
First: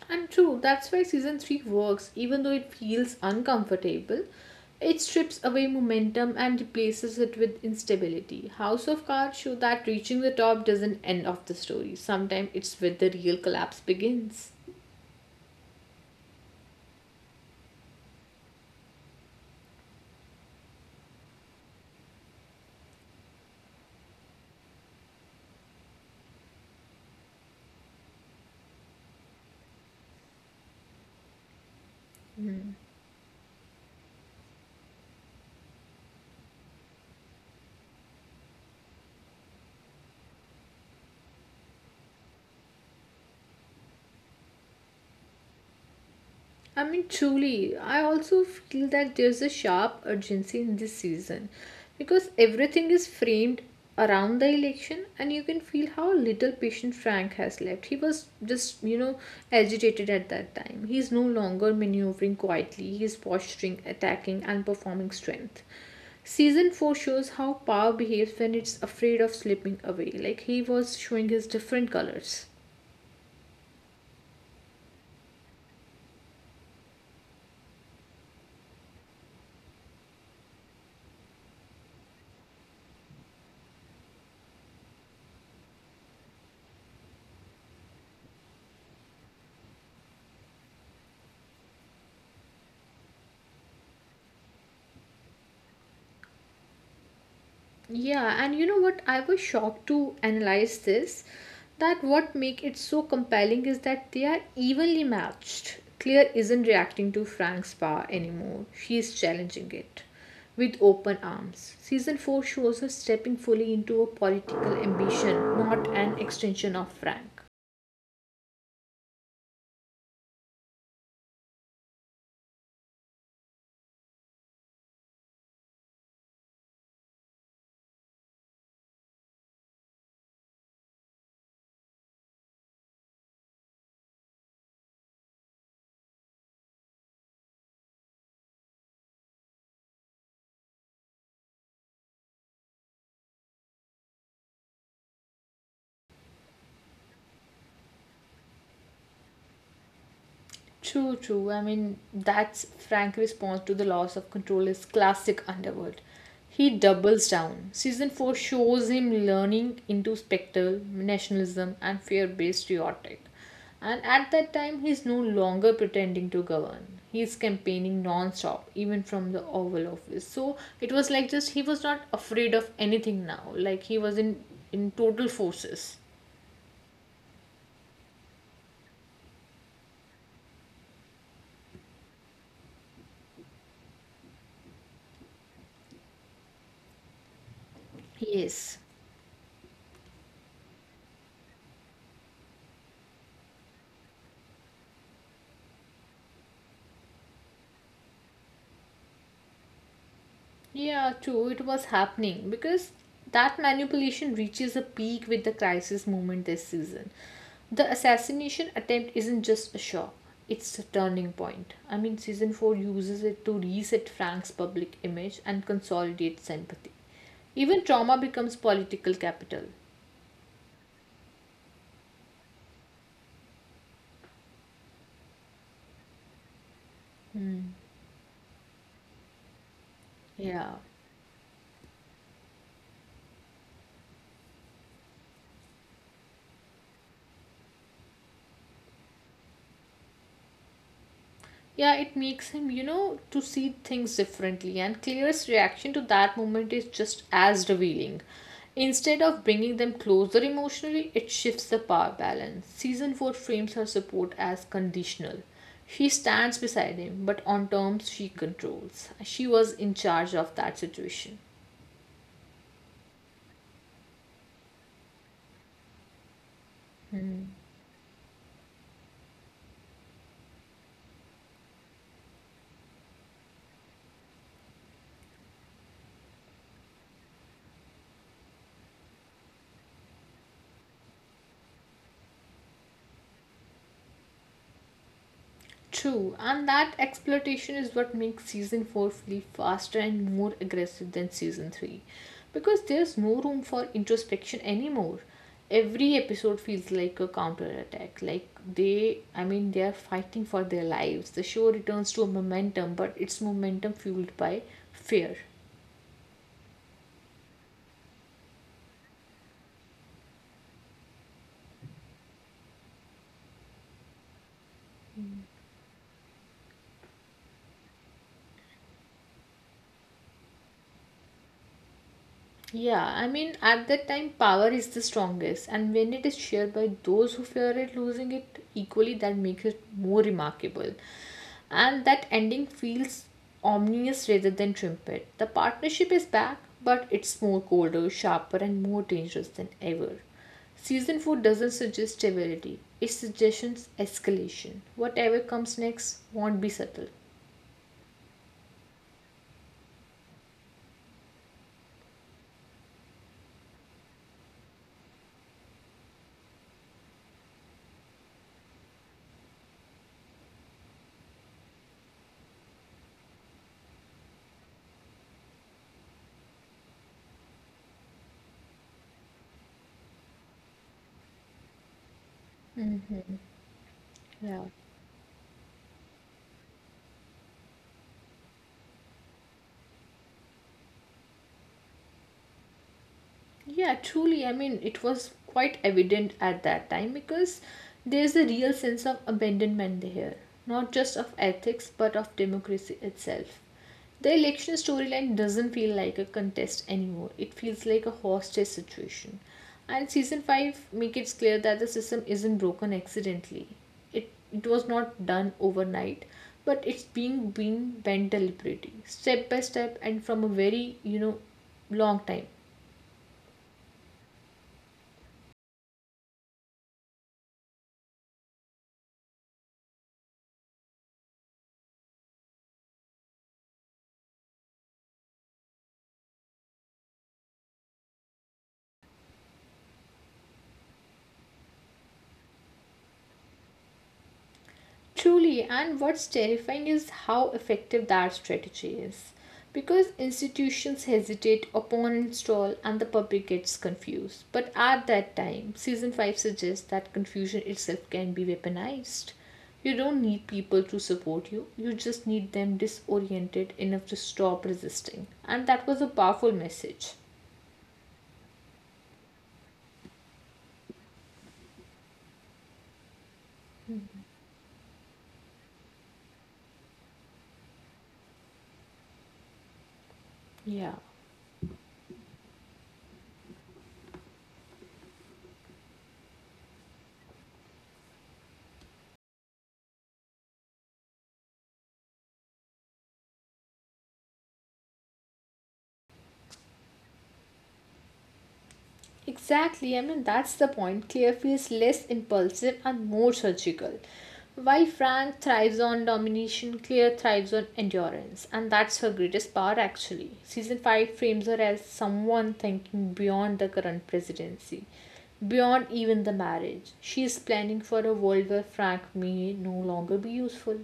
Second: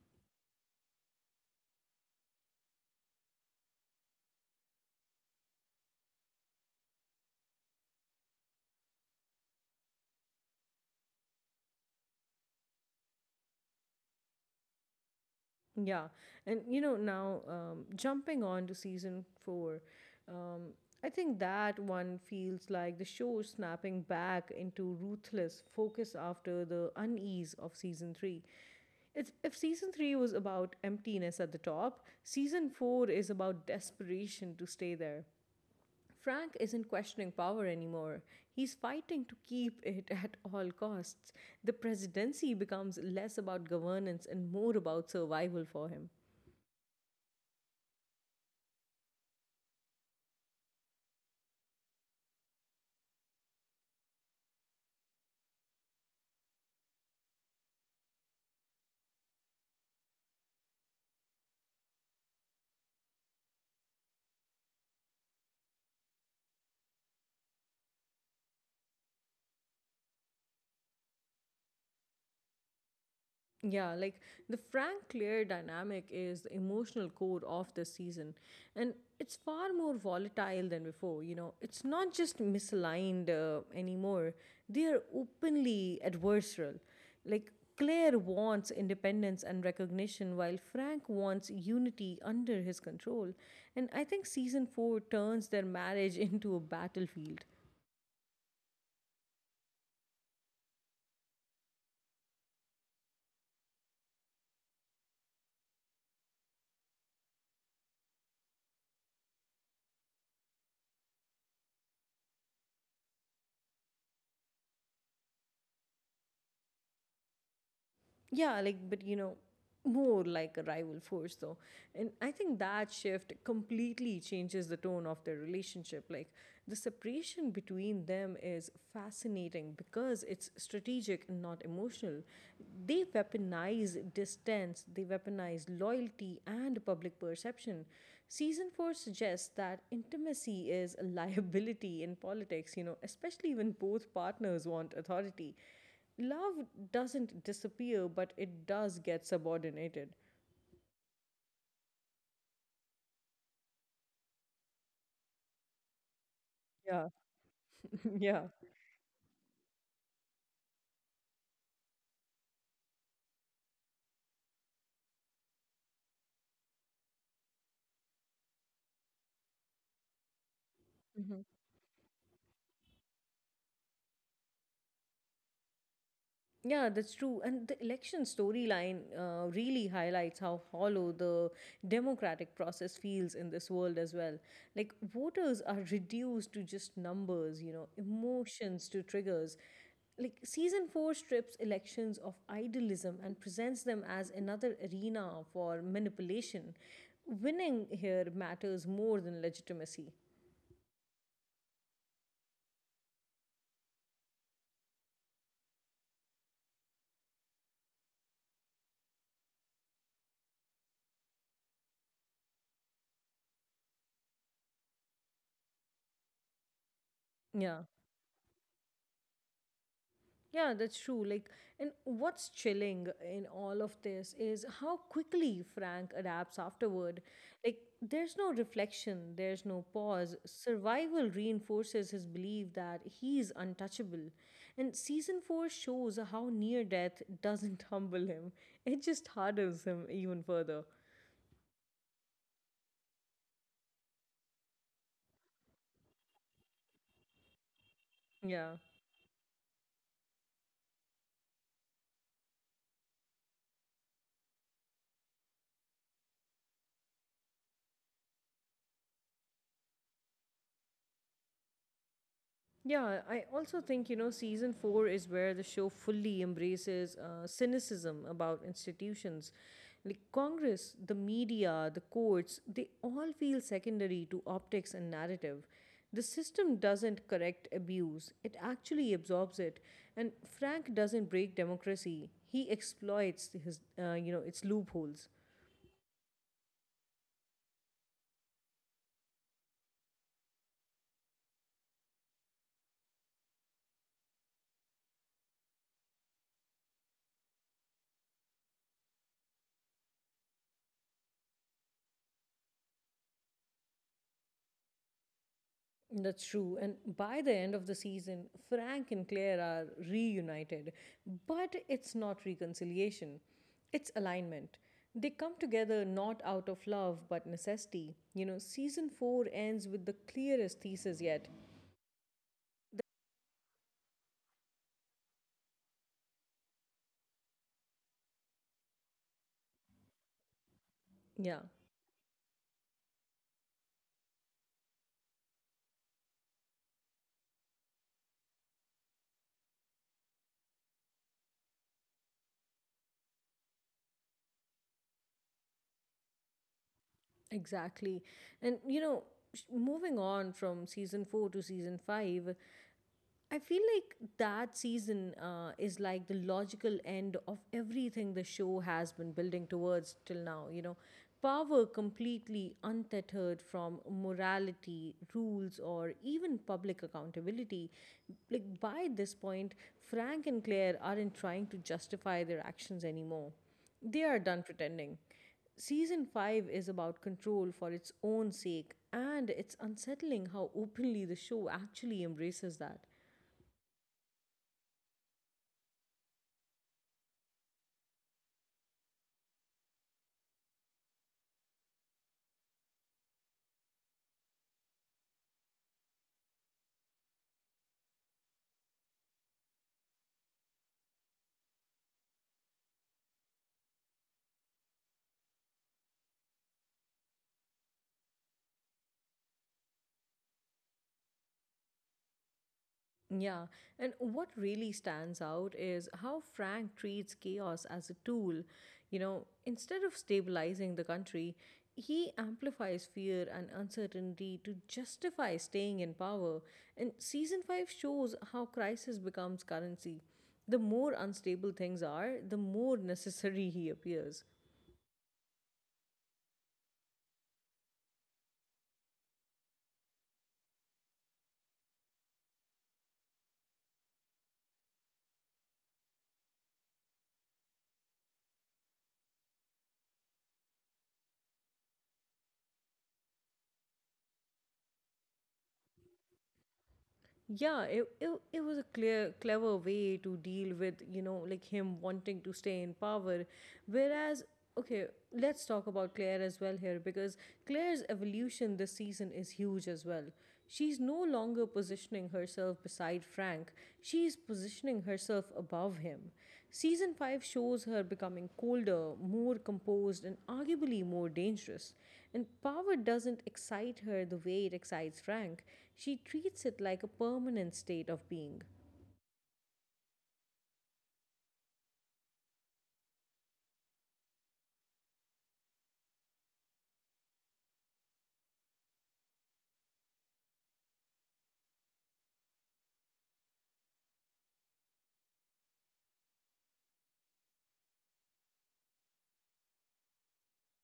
[SPEAKER 2] And true, that's why season 3 works, even though it feels uncomfortable. It strips away momentum and replaces it with instability. House of Cards show that reaching the top doesn't end of the story. Sometimes it's where the real collapse begins.
[SPEAKER 1] Yeah, and you know now jumping on to season four, um, I think that one feels like the show is snapping back into ruthless focus after the unease of season three. It's, if season three was about emptiness at the top, season four is about desperation to stay there. Frank isn't questioning power anymore. He's fighting to keep it at all costs. The presidency becomes less about governance and more about survival for him.
[SPEAKER 2] I mean, truly, I also feel that there's a sharp urgency in this season because everything is framed around the election, and you can feel how little patient Frank has left. He was just, agitated at that time. He's no longer maneuvering quietly, he's posturing, attacking, and performing strength. Season 4 shows how power behaves when it's afraid of slipping away, like he was showing his different colors.
[SPEAKER 1] Yeah, like the Frank Claire dynamic is the emotional core of this season, and it's far more volatile than before. You know, it's not just misaligned anymore, they are openly adversarial. Like, Claire wants independence and recognition, while Frank wants unity under his control. And I think season four turns their marriage into a battlefield.
[SPEAKER 2] Yeah, and you know what? I was shocked to analyze this. That what make it so compelling is that they are evenly matched. Claire isn't reacting to Frank's power anymore. She is challenging it with open arms. Season 4 shows her stepping fully into a political ambition, not an extension of Frank.
[SPEAKER 1] Yeah, like, but you know, more like a rival force though. And I think that shift completely changes the tone of their relationship. Like, the separation between them is fascinating because it's strategic and not emotional. They weaponize distance, they weaponize loyalty and public perception. Season 4 suggests that intimacy is a liability in politics, you know, especially when both partners want authority. Love doesn't disappear, but it does get subordinated.
[SPEAKER 2] True, true. I mean, that's Frank's response to the loss of control is classic Underworld. He
[SPEAKER 1] Yeah,
[SPEAKER 2] doubles down. Season 4
[SPEAKER 1] yeah.
[SPEAKER 2] shows him learning into spectral, nationalism, and fear based rhetoric. And at that time, he's no longer pretending to govern. He's campaigning non stop, even from the Oval Office. So it was like
[SPEAKER 1] Mhm.
[SPEAKER 2] just he was not afraid of anything now. Like he was in total forces.
[SPEAKER 1] Yeah, that's true. And the election storyline really highlights how hollow the democratic process feels in this world as well. Like, voters are reduced to just numbers, you know,
[SPEAKER 2] Yes.
[SPEAKER 1] emotions to triggers. Like, season four strips elections of idealism and presents them as another arena for manipulation. Winning here matters more than legitimacy.
[SPEAKER 2] Yeah, true. It was happening because that manipulation reaches a peak with the crisis movement this season. The assassination attempt isn't just a shock, it's a turning point. I mean, season 4 uses it to reset Frank's public image and consolidate sympathy.
[SPEAKER 1] Yeah.
[SPEAKER 2] Even trauma becomes political capital.
[SPEAKER 1] Yeah, that's true. And what's chilling in all of this is how quickly Frank adapts afterward. Like, there's no reflection, there's no pause.
[SPEAKER 2] Yeah.
[SPEAKER 1] Survival reinforces his belief that he's untouchable. And season four shows how near death doesn't humble him, it just hardens him even further.
[SPEAKER 2] Yeah, it makes him, to see things differently, and Claire's reaction to that moment is just as revealing.
[SPEAKER 1] Yeah.
[SPEAKER 2] Instead of bringing them closer emotionally, it shifts the power balance. Season 4 frames her support as conditional. She stands beside him, but on terms she controls. She was in charge of that situation.
[SPEAKER 1] Yeah, I also think, you know, season four is where the show fully embraces cynicism about institutions. Like, Congress, the media, the courts, they all feel secondary to optics and narrative. The system doesn't correct abuse, it actually absorbs it. And Frank doesn't break democracy, he exploits its loopholes.
[SPEAKER 2] True, and that exploitation is what makes season 4 feel faster and more aggressive than season 3 because there's no room for introspection anymore. Every episode feels like a counterattack. Like they, I mean, they are fighting for their lives. The show returns to a momentum, but it's momentum fueled by fear.
[SPEAKER 1] That's true. And by the end of the season, Frank and Claire are reunited. But it's not reconciliation, it's alignment. They come together not out of love but necessity. You know, season four ends with the clearest thesis yet.
[SPEAKER 2] Yeah, I mean, at that time, power is the strongest, and when it is shared by those who fear it losing it equally, that makes it more remarkable.
[SPEAKER 1] Yeah,
[SPEAKER 2] And that ending feels ominous rather than trumpet. The partnership is back, but it's more colder, sharper, and more dangerous than ever. Season 4 doesn't suggest stability, it suggests escalation. Whatever comes next won't be subtle.
[SPEAKER 1] exactly. And you know, moving on from season 4 to season 5, I feel like that season is like the logical end of everything the show has been building towards till now, you know. Power completely untethered from morality, rules, or even public accountability. Like, by this point, Frank and Claire aren't trying to justify their actions anymore. They are done
[SPEAKER 2] Yeah.
[SPEAKER 1] pretending. Season 5 is about control for its own sake, and it's unsettling how openly the show actually embraces that.
[SPEAKER 2] Yeah, truly. I mean, it was quite evident at that time because there's a real sense of abandonment here, not just of ethics but of democracy itself. The election storyline doesn't feel like a contest anymore. It feels like a hostage situation. And season 5 make it clear that the system isn't broken accidentally. It was not done overnight, but it's being bent deliberately, step by step and from a very, long time.
[SPEAKER 1] Yeah, and what really stands out is how Frank treats chaos as a tool. You know, instead of stabilizing the country, he amplifies fear and uncertainty to justify staying in power. And season 5 shows how crisis becomes currency. The more unstable things are, the more necessary he appears.
[SPEAKER 2] Truly, and what's terrifying is how effective that strategy is. Because institutions hesitate upon install and the public gets confused. But at that time, season 5 suggests that confusion itself can be weaponized. You don't need people to support you, you just need them disoriented enough to stop resisting. And that was a powerful message.
[SPEAKER 1] Yeah, it was a clear clever way to deal with, you know, like him wanting to stay in power. Whereas, okay, let's talk about Claire as well here, because Claire's evolution this season is huge as well.
[SPEAKER 2] Yeah.
[SPEAKER 1] She's no longer positioning herself beside Frank, she's positioning herself above him. Season 5 shows her becoming colder, more composed, and arguably more dangerous. And power doesn't excite her the way it excites Frank. She treats it like a permanent state of being.
[SPEAKER 2] Exactly, I mean, that's the point. Claire feels less impulsive and more surgical. While Frank thrives on domination, Claire thrives on endurance, and that's her greatest power actually. Season 5 frames her as someone thinking beyond the current presidency, beyond even the marriage. She is planning for a world where Frank may no longer be useful.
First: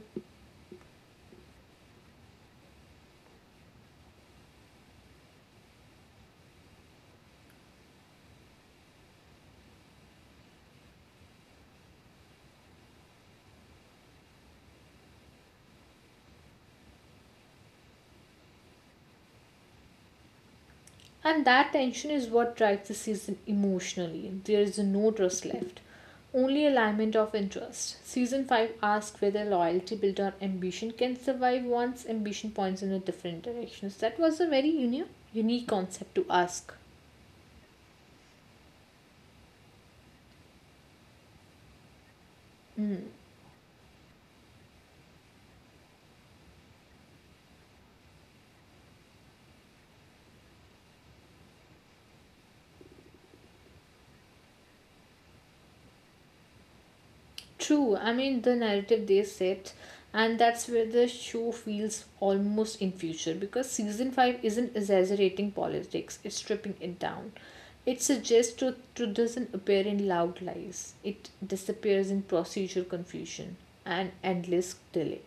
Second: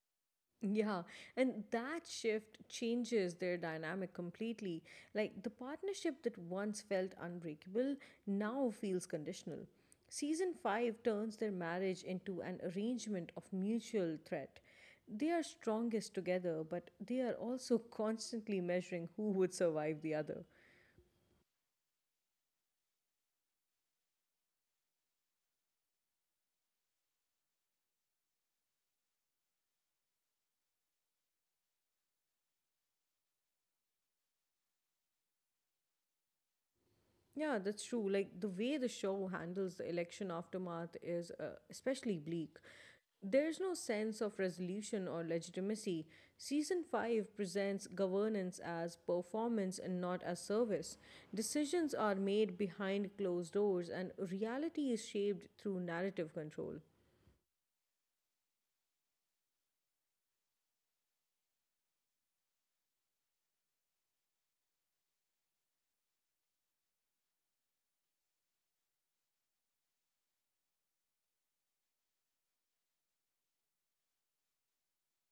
[SPEAKER 1] Yeah, and that shift changes their dynamic completely. Like, the partnership that once felt unbreakable now feels conditional. Season 5 turns their marriage into an arrangement of mutual threat. They are strongest together, but they are also constantly measuring who would survive the other.
[SPEAKER 2] And that tension is what drives the season emotionally. There is no trust left, only alignment of interest. Season 5 asks whether loyalty built on ambition can survive once ambition points in a different direction. So that was a very unique concept to ask.
[SPEAKER 1] Yeah, that's true. Like, the way the show handles the election aftermath is especially bleak. There's no sense of resolution or legitimacy. Season 5 presents governance as performance and not as service. Decisions are made behind closed doors, and reality is shaped through narrative control.
[SPEAKER 2] True, I mean the narrative they set, and that's where the show feels almost in future because season five isn't exaggerating politics; it's stripping it down. It suggests truth doesn't appear in loud lies; it disappears in procedural confusion and endless delay.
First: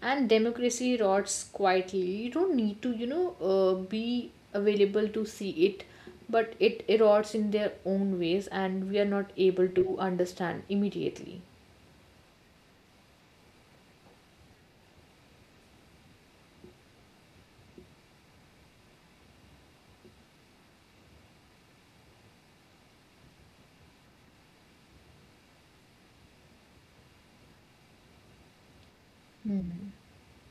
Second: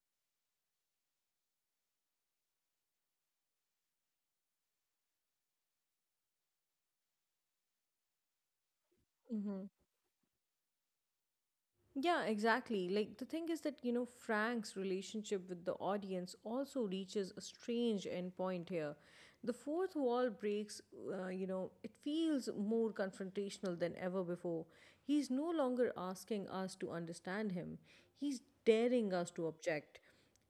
[SPEAKER 2] And democracy rots quietly. You don't need to, be available to see it, but it erodes in their own ways, and we are not able to understand immediately.
[SPEAKER 1] Yeah, exactly. Like, the thing is that, you know, Frank's relationship with the audience also reaches a strange endpoint here. The fourth wall breaks, you know, it feels more confrontational than ever before. He's no longer asking us to understand him, he's daring us to object.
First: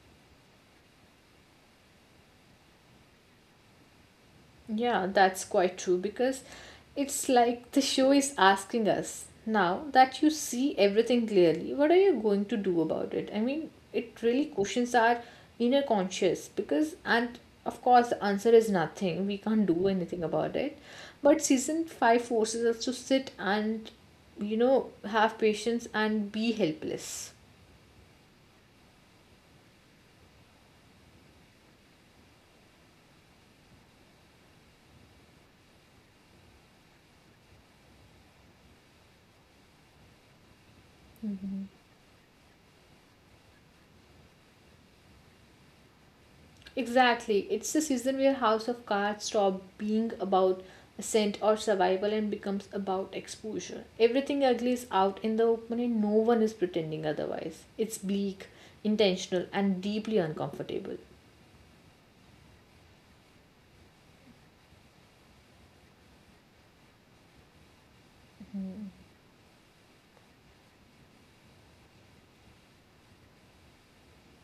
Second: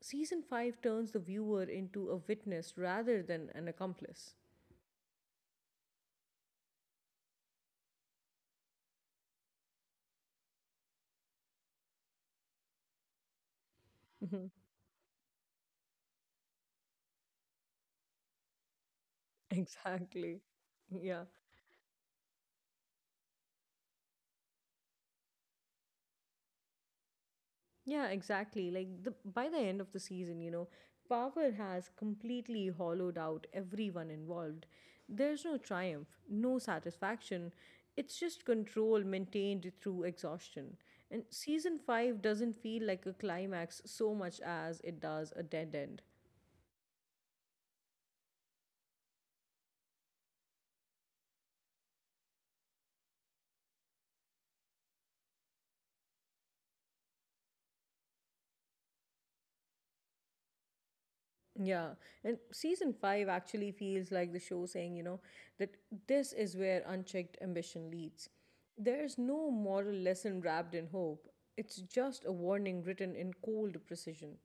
[SPEAKER 1] Season 5 turns the viewer into a witness rather than an accomplice.
[SPEAKER 2] Yeah, that's quite true because it's like the show is asking us now that you see everything clearly, what are you going to do about it? I mean, it really
[SPEAKER 1] Mhm.
[SPEAKER 2] questions our inner conscious because, and of course, the answer is nothing. We can't do anything
[SPEAKER 1] Exactly.
[SPEAKER 2] about it.
[SPEAKER 1] Yeah.
[SPEAKER 2] But season five forces us to sit and, have patience and be helpless.
[SPEAKER 1] Yeah, exactly. Like the by the end of the season, you know, power has completely hollowed out everyone involved. There's no triumph, no satisfaction. It's just control maintained through exhaustion. And season 5 doesn't feel like a climax so much as it does a dead end.
[SPEAKER 2] Exactly. It's the season where House of Cards stop being about ascent or survival and becomes about exposure. Everything ugly is out in the open and no one is pretending otherwise. It's bleak, intentional, and deeply uncomfortable.
[SPEAKER 1] Yeah, and season five actually feels like the show saying, you know, that this is where unchecked ambition leads. There's no moral lesson wrapped in hope, it's just a warning written in cold precision.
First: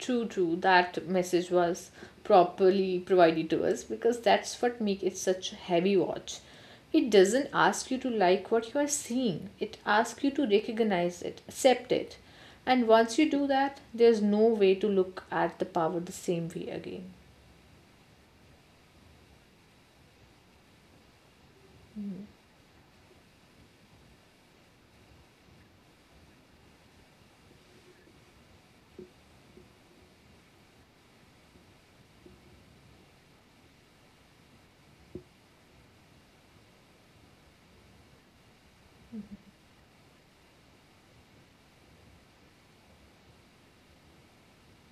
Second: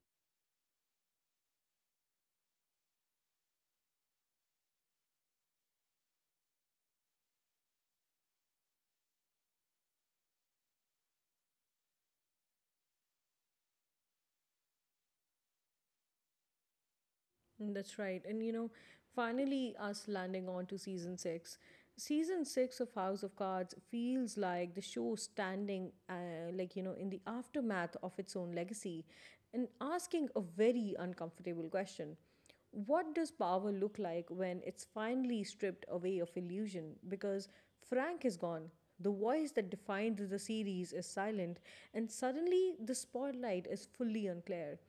[SPEAKER 2] True, true. That message was properly provided to us because that's what makes it such a heavy watch. It doesn't ask you to like what you are seeing, it asks you to recognize it, accept it. And once you do that, there's no way to look at the power the same way again.
[SPEAKER 1] Mm. That's right, and you know, finally, us landing on to season six. Season six of House of Cards feels like the show standing, like, you know, in the aftermath of its own legacy and asking a very uncomfortable question. What does power look like when it's finally stripped away of illusion? Because Frank is gone. The voice that defined the series is silent, and suddenly the spotlight is fully on Claire.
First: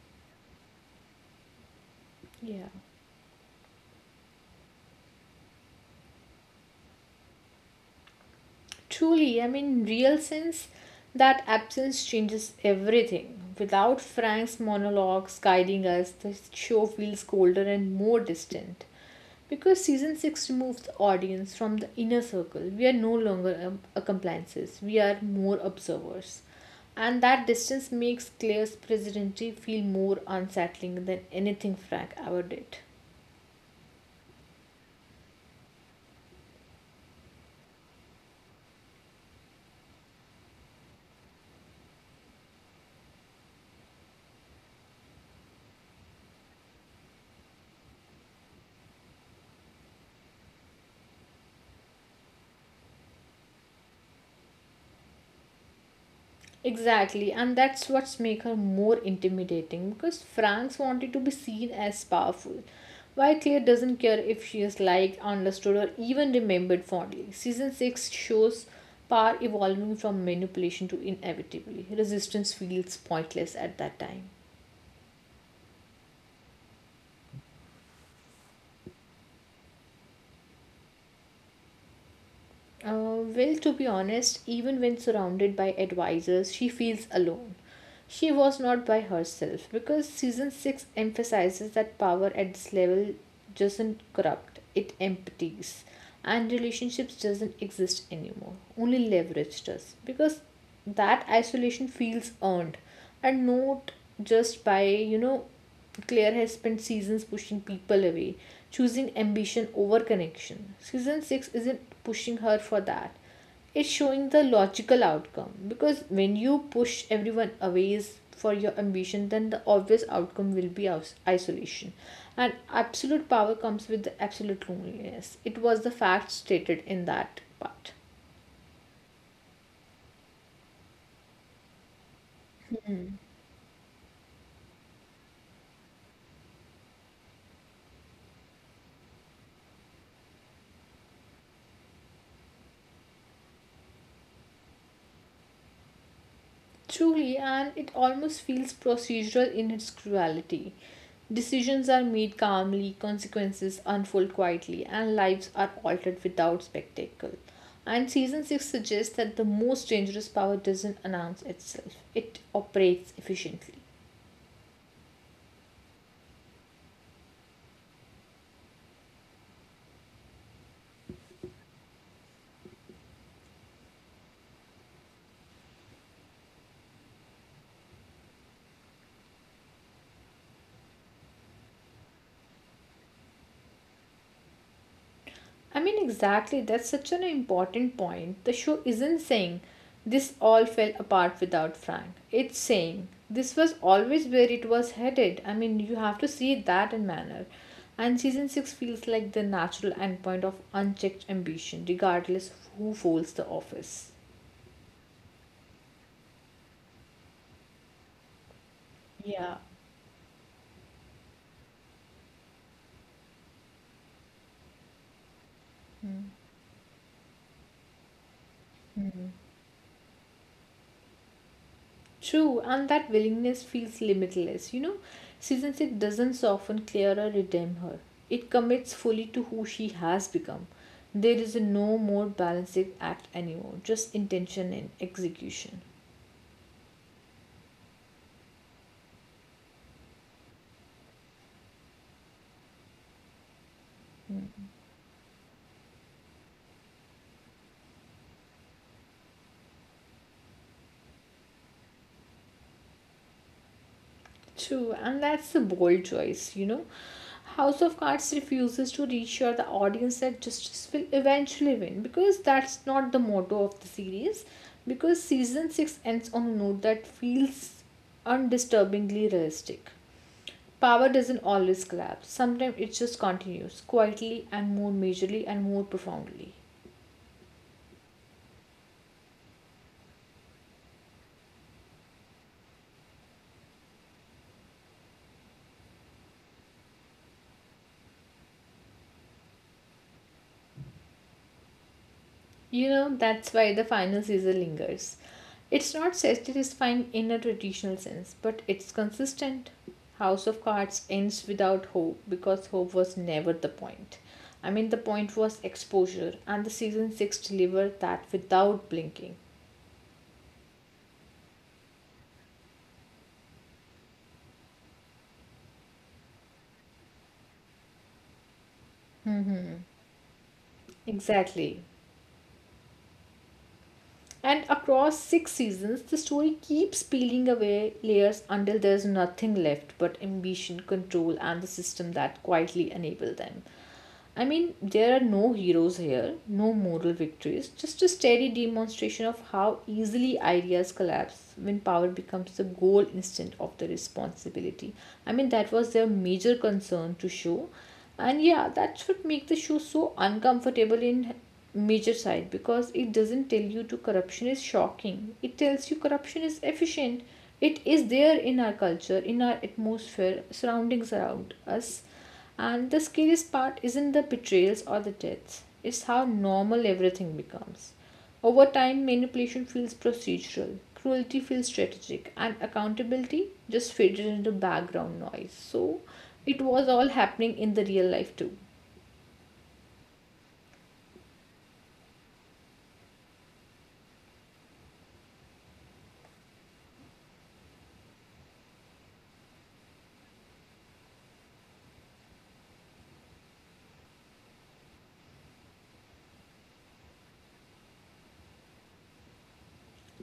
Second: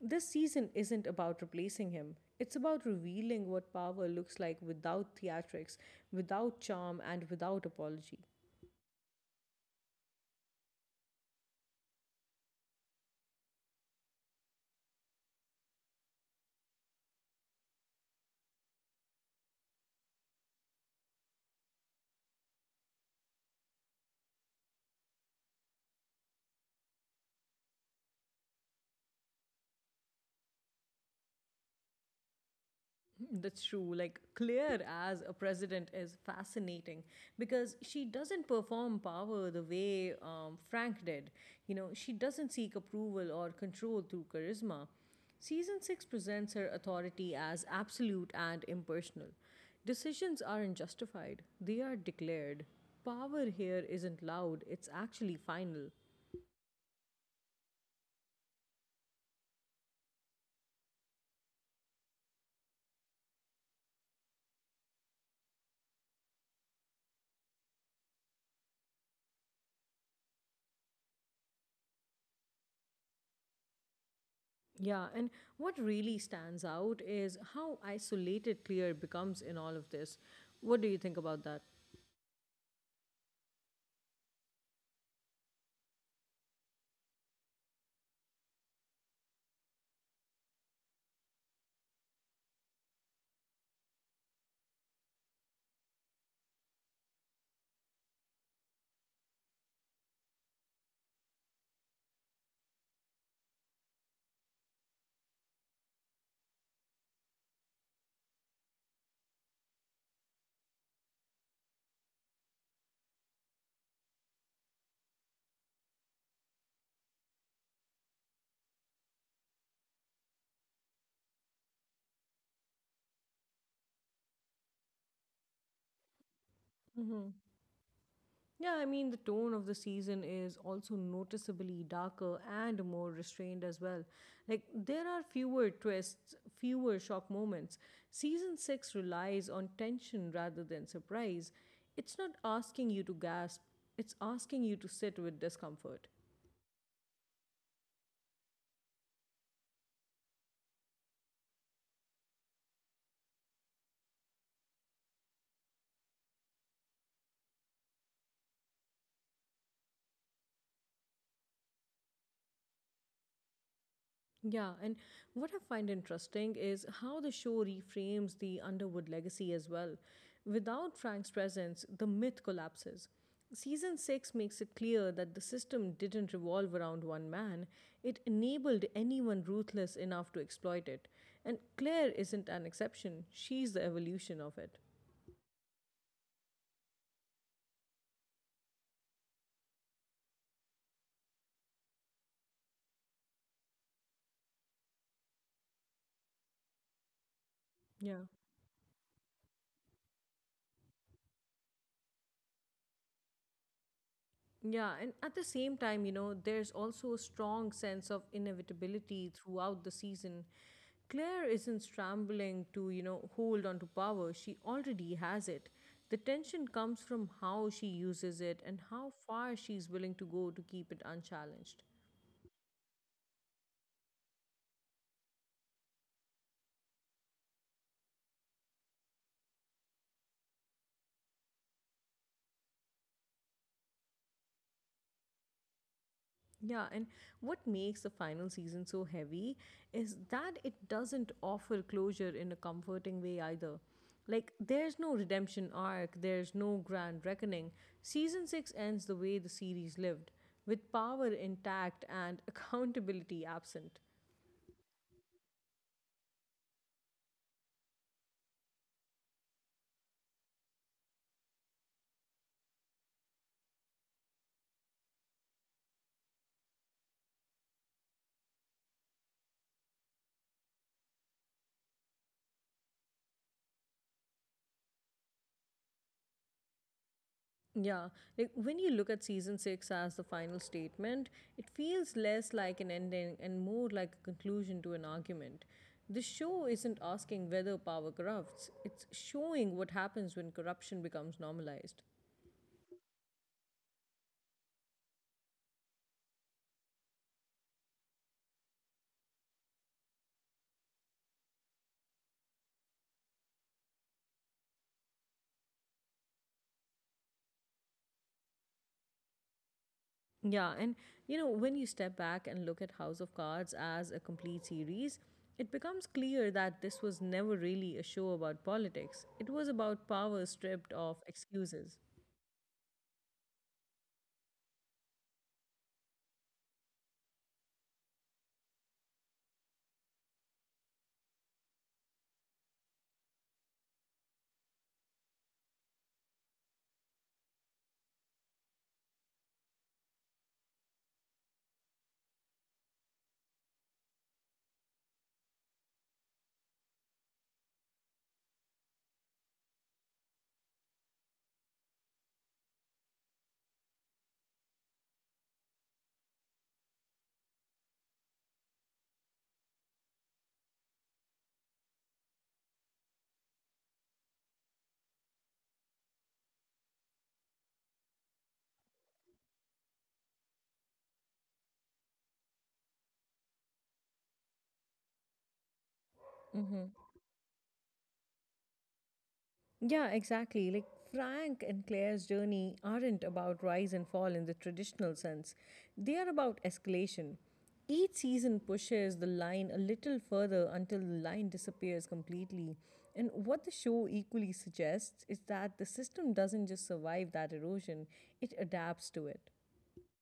[SPEAKER 1] This season isn't about replacing him. It's
[SPEAKER 2] Yeah.
[SPEAKER 1] about revealing what power looks like without theatrics, without charm, and without apology.
[SPEAKER 2] Truly, I mean, real sense that absence changes everything. Without Frank's monologues guiding us, the show feels colder and more distant. Because season 6 removes the audience from the inner circle, we are no longer accomplices, we are more observers. And that distance makes Claire's presidency feel more unsettling than anything Frank ever did.
[SPEAKER 1] That's true. Like, Claire as a president is fascinating because she doesn't perform power the way Frank did. You know, she doesn't seek approval or control through charisma. Season 6 presents her authority as absolute and impersonal. Decisions aren't justified, they are declared. Power here isn't loud, it's actually final.
[SPEAKER 2] Exactly, and that's what's make her more intimidating because Franks wanted to be seen as powerful, while Claire doesn't care if she is liked, understood, or even remembered fondly. Season six shows power evolving from manipulation to inevitability. Resistance feels pointless at that time.
[SPEAKER 1] Yeah, and what really stands out is how isolated Claire becomes in all of this. What do you think about that?
[SPEAKER 2] Well, to be honest, even when surrounded by advisors, she feels alone. She was not by herself because season 6 emphasizes that power at this level doesn't corrupt, it empties. And relationships doesn't exist anymore. Only leverage does. Because that isolation feels earned and not just by, Claire has spent seasons pushing people away, choosing ambition over connection. Season 6 isn't pushing her for that. It's showing the logical outcome because when you push everyone away is for your ambition, then the obvious outcome will be isolation. And absolute power comes with the absolute loneliness. It was the fact stated in
[SPEAKER 1] Hmm.
[SPEAKER 2] that part.
[SPEAKER 1] Yeah, I mean, the tone of the season is also noticeably darker and more restrained as well. Like, there are fewer twists, fewer shock moments. Season 6 relies on tension rather than surprise. It's not asking you to gasp, it's asking you to sit with discomfort.
[SPEAKER 2] Truly, and it almost feels procedural in its cruelty. Decisions are made calmly, consequences unfold quietly, and lives are altered without spectacle. And season 6 suggests that the most dangerous power doesn't announce itself, it operates efficiently.
[SPEAKER 1] Yeah, and what I find interesting is how the show reframes the Underwood legacy as well. Without Frank's presence, the myth collapses. Season 6 makes it clear that the system didn't revolve around one man, it enabled anyone ruthless enough to exploit it. And Claire isn't an exception, she's the evolution of it.
[SPEAKER 2] I mean, exactly. That's such an important point. The show isn't saying this all fell apart without Frank. It's saying this was always where it was headed. I mean, you have to see that in manner. And
[SPEAKER 1] Yeah.
[SPEAKER 2] season 6 feels like the natural endpoint of unchecked ambition, regardless of who holds the office.
[SPEAKER 1] Yeah, and at the same time, you know, there's also a strong sense of inevitability
[SPEAKER 2] Yeah.
[SPEAKER 1] throughout the season. Claire isn't scrambling to, you know, hold on to power. She already has it. The tension comes from how she uses it and how far she's willing to go to keep it unchallenged.
[SPEAKER 2] True, and that willingness feels limitless. Season 6 doesn't soften Claire or redeem her, it commits fully to who she has become. There is no more balancing act anymore, just intention and execution.
[SPEAKER 1] Yeah, and what makes the final season so heavy is that it doesn't offer closure in a comforting way either. Like, there's no redemption arc, there's no grand reckoning. Season 6 ends the way the series lived, with power intact and accountability absent.
[SPEAKER 2] True, and that's a bold choice, House of Cards refuses to reassure the audience that justice will eventually win because that's not the motto of the series. Because season 6 ends on a note that feels undisturbingly realistic. Power doesn't always collapse. Sometimes it just continues quietly and more majorly and more profoundly.
[SPEAKER 1] Yeah, like when you look at season six as the final statement, it feels less like an ending and more like a conclusion to an argument. The show isn't asking whether power corrupts, it's showing what happens when corruption becomes normalized.
[SPEAKER 2] You know, that's why the final season lingers. It's not satisfying in a traditional sense, but it's consistent. House of Cards ends without hope because hope was never the point. I mean, the point was exposure, and the season 6 delivered that without blinking.
[SPEAKER 1] Yeah, and you know, when you step back and look at House of Cards as a complete series, it becomes clear that this was never really a show about politics. It was about power stripped of
[SPEAKER 2] Exactly.
[SPEAKER 1] excuses.
[SPEAKER 2] And across six seasons, the story keeps peeling away layers until there's nothing left but ambition, control, and the system that quietly enable them. I mean, there are no heroes here, no moral victories, just a steady demonstration of how easily ideas collapse when power becomes the goal instead of the responsibility. I mean, that was their major concern to show. And yeah, that should make the show so uncomfortable in major side because it doesn't tell you to corruption is shocking. It tells you corruption is efficient. It is there in our culture, in our atmosphere, surroundings around us and the scariest part isn't the betrayals or the deaths, it's how normal everything becomes. Over time, manipulation feels procedural, cruelty feels strategic, and accountability just faded into background noise. So, it
[SPEAKER 1] Mm-hmm.
[SPEAKER 2] was all happening in the real life too.
[SPEAKER 1] Yeah, exactly. Like, Frank and Claire's journey aren't about rise and fall in the traditional sense, they are about escalation. Each season pushes the line a little further until the line disappears completely. And what the show equally suggests is that the system doesn't just survive that erosion, it adapts to it.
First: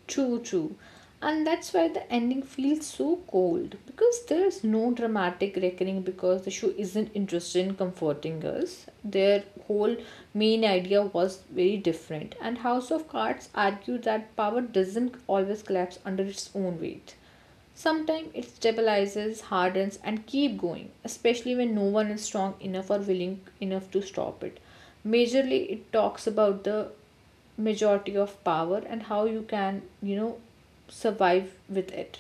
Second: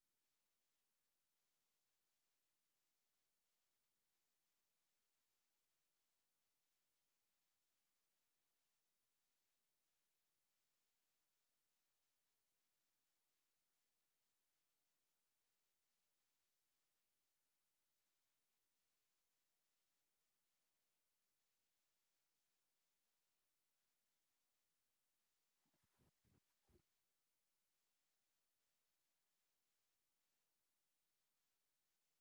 [SPEAKER 2] True, true. And that's why the ending feels so cold because there's no dramatic reckoning because the show isn't interested in comforting us. Their whole main idea was very different, and House of Cards argued that power doesn't always collapse under its own weight. Sometimes it stabilizes, hardens, and keep going, especially when no one is strong enough or willing enough to stop it. Majorly, it talks about the majority of power and how you can survive with it.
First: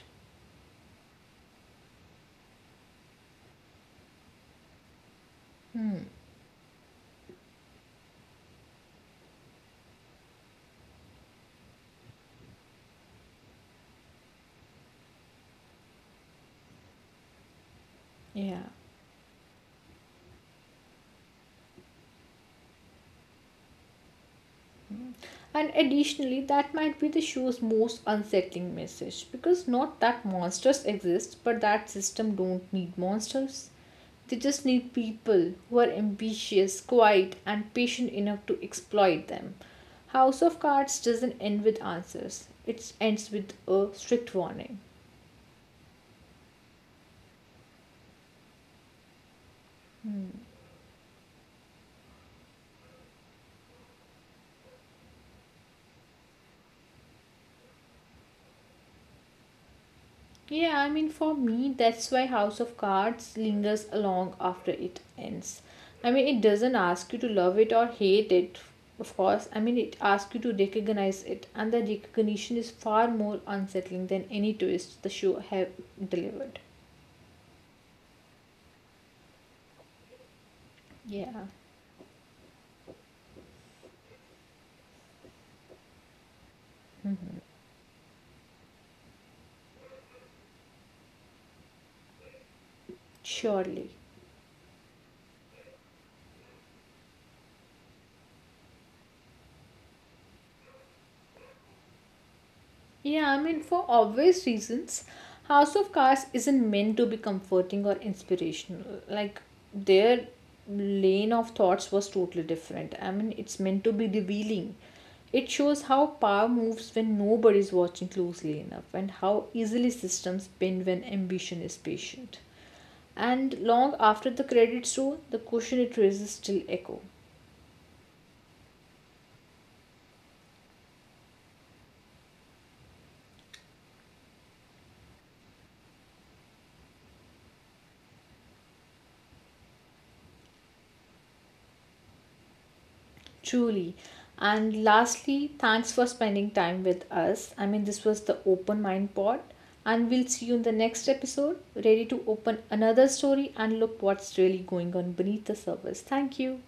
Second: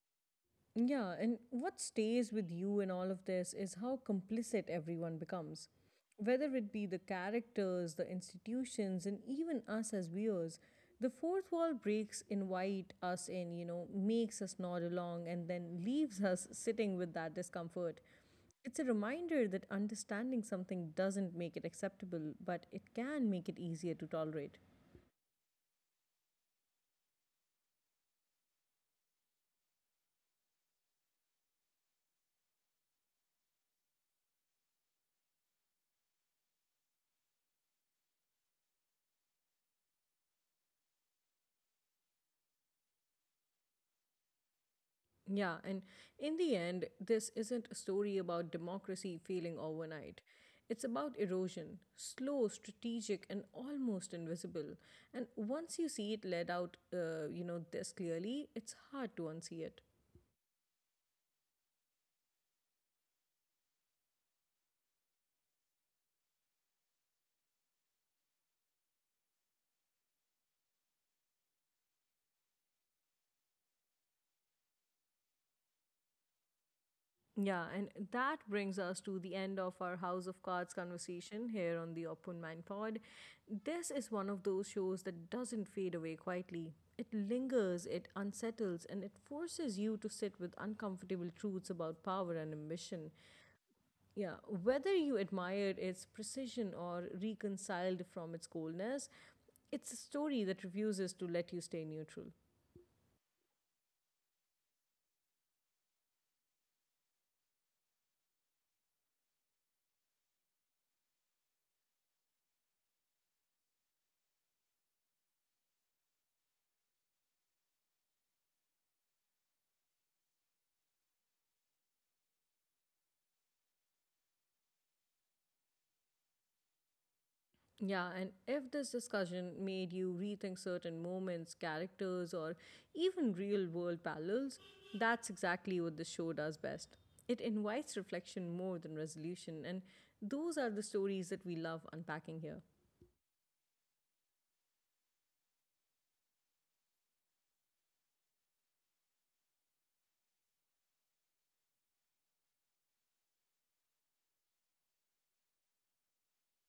[SPEAKER 1] Yeah, and what stays with you in all of this is how complicit everyone becomes.
[SPEAKER 2] Mm.
[SPEAKER 1] Whether it be the characters, the institutions, and even us as viewers, the fourth wall breaks invite us in, you know, makes us nod along, and then leaves us sitting with that discomfort.
[SPEAKER 2] Yeah,
[SPEAKER 1] It's a reminder that understanding something doesn't make it acceptable, but it can make it easier to tolerate.
[SPEAKER 2] and additionally that might be the show's most unsettling message because not that monsters exist but that system don't need monsters, they just need people who are ambitious, quiet and patient enough to exploit them. House of cards doesn't end with answers, it ends with a strict warning.
[SPEAKER 1] Yeah, and in the end, this isn't a story about democracy failing overnight. It's about erosion, slow, strategic, and almost invisible. And once you see it laid out, you know, this clearly, it's hard to unsee it.
[SPEAKER 2] Yeah, I mean, for me, that's why House of Cards lingers along after it ends. I mean, it doesn't ask you to love it or hate it, of course. I mean, it asks you to recognize it, and the recognition is far more unsettling than any twist the show have delivered.
[SPEAKER 1] Yeah, and that brings us to the end of our House of Cards
[SPEAKER 2] Yeah,
[SPEAKER 1] conversation here on the Open Mind Pod. This is one of those shows that doesn't fade away quietly. It lingers, it unsettles, and it forces you to sit with uncomfortable truths about power and ambition.
[SPEAKER 2] surely.
[SPEAKER 1] Yeah, whether you admire its precision or reconciled from its coldness, it's a story that refuses to let you stay neutral.
[SPEAKER 2] Yeah, I mean, for obvious reasons, House of Cards isn't meant to be comforting or inspirational. Like, their lane of thoughts was totally different. I mean, it's meant to be revealing. It shows how power moves when nobody's watching closely enough, and how easily systems bend when ambition is patient. And long after the credits roll, the question it raises still echo.
[SPEAKER 1] Yeah, and if this discussion made you rethink certain moments, characters, or even real world parallels, that's exactly what the show does best. It invites reflection more than resolution, and those are the stories that we love unpacking here.
[SPEAKER 2] Truly. And lastly, thanks for spending time with us. I mean, this was the Open Mind Pod. And we'll see you in the next episode, ready to open another story and look what's really going on beneath the surface. Thank you.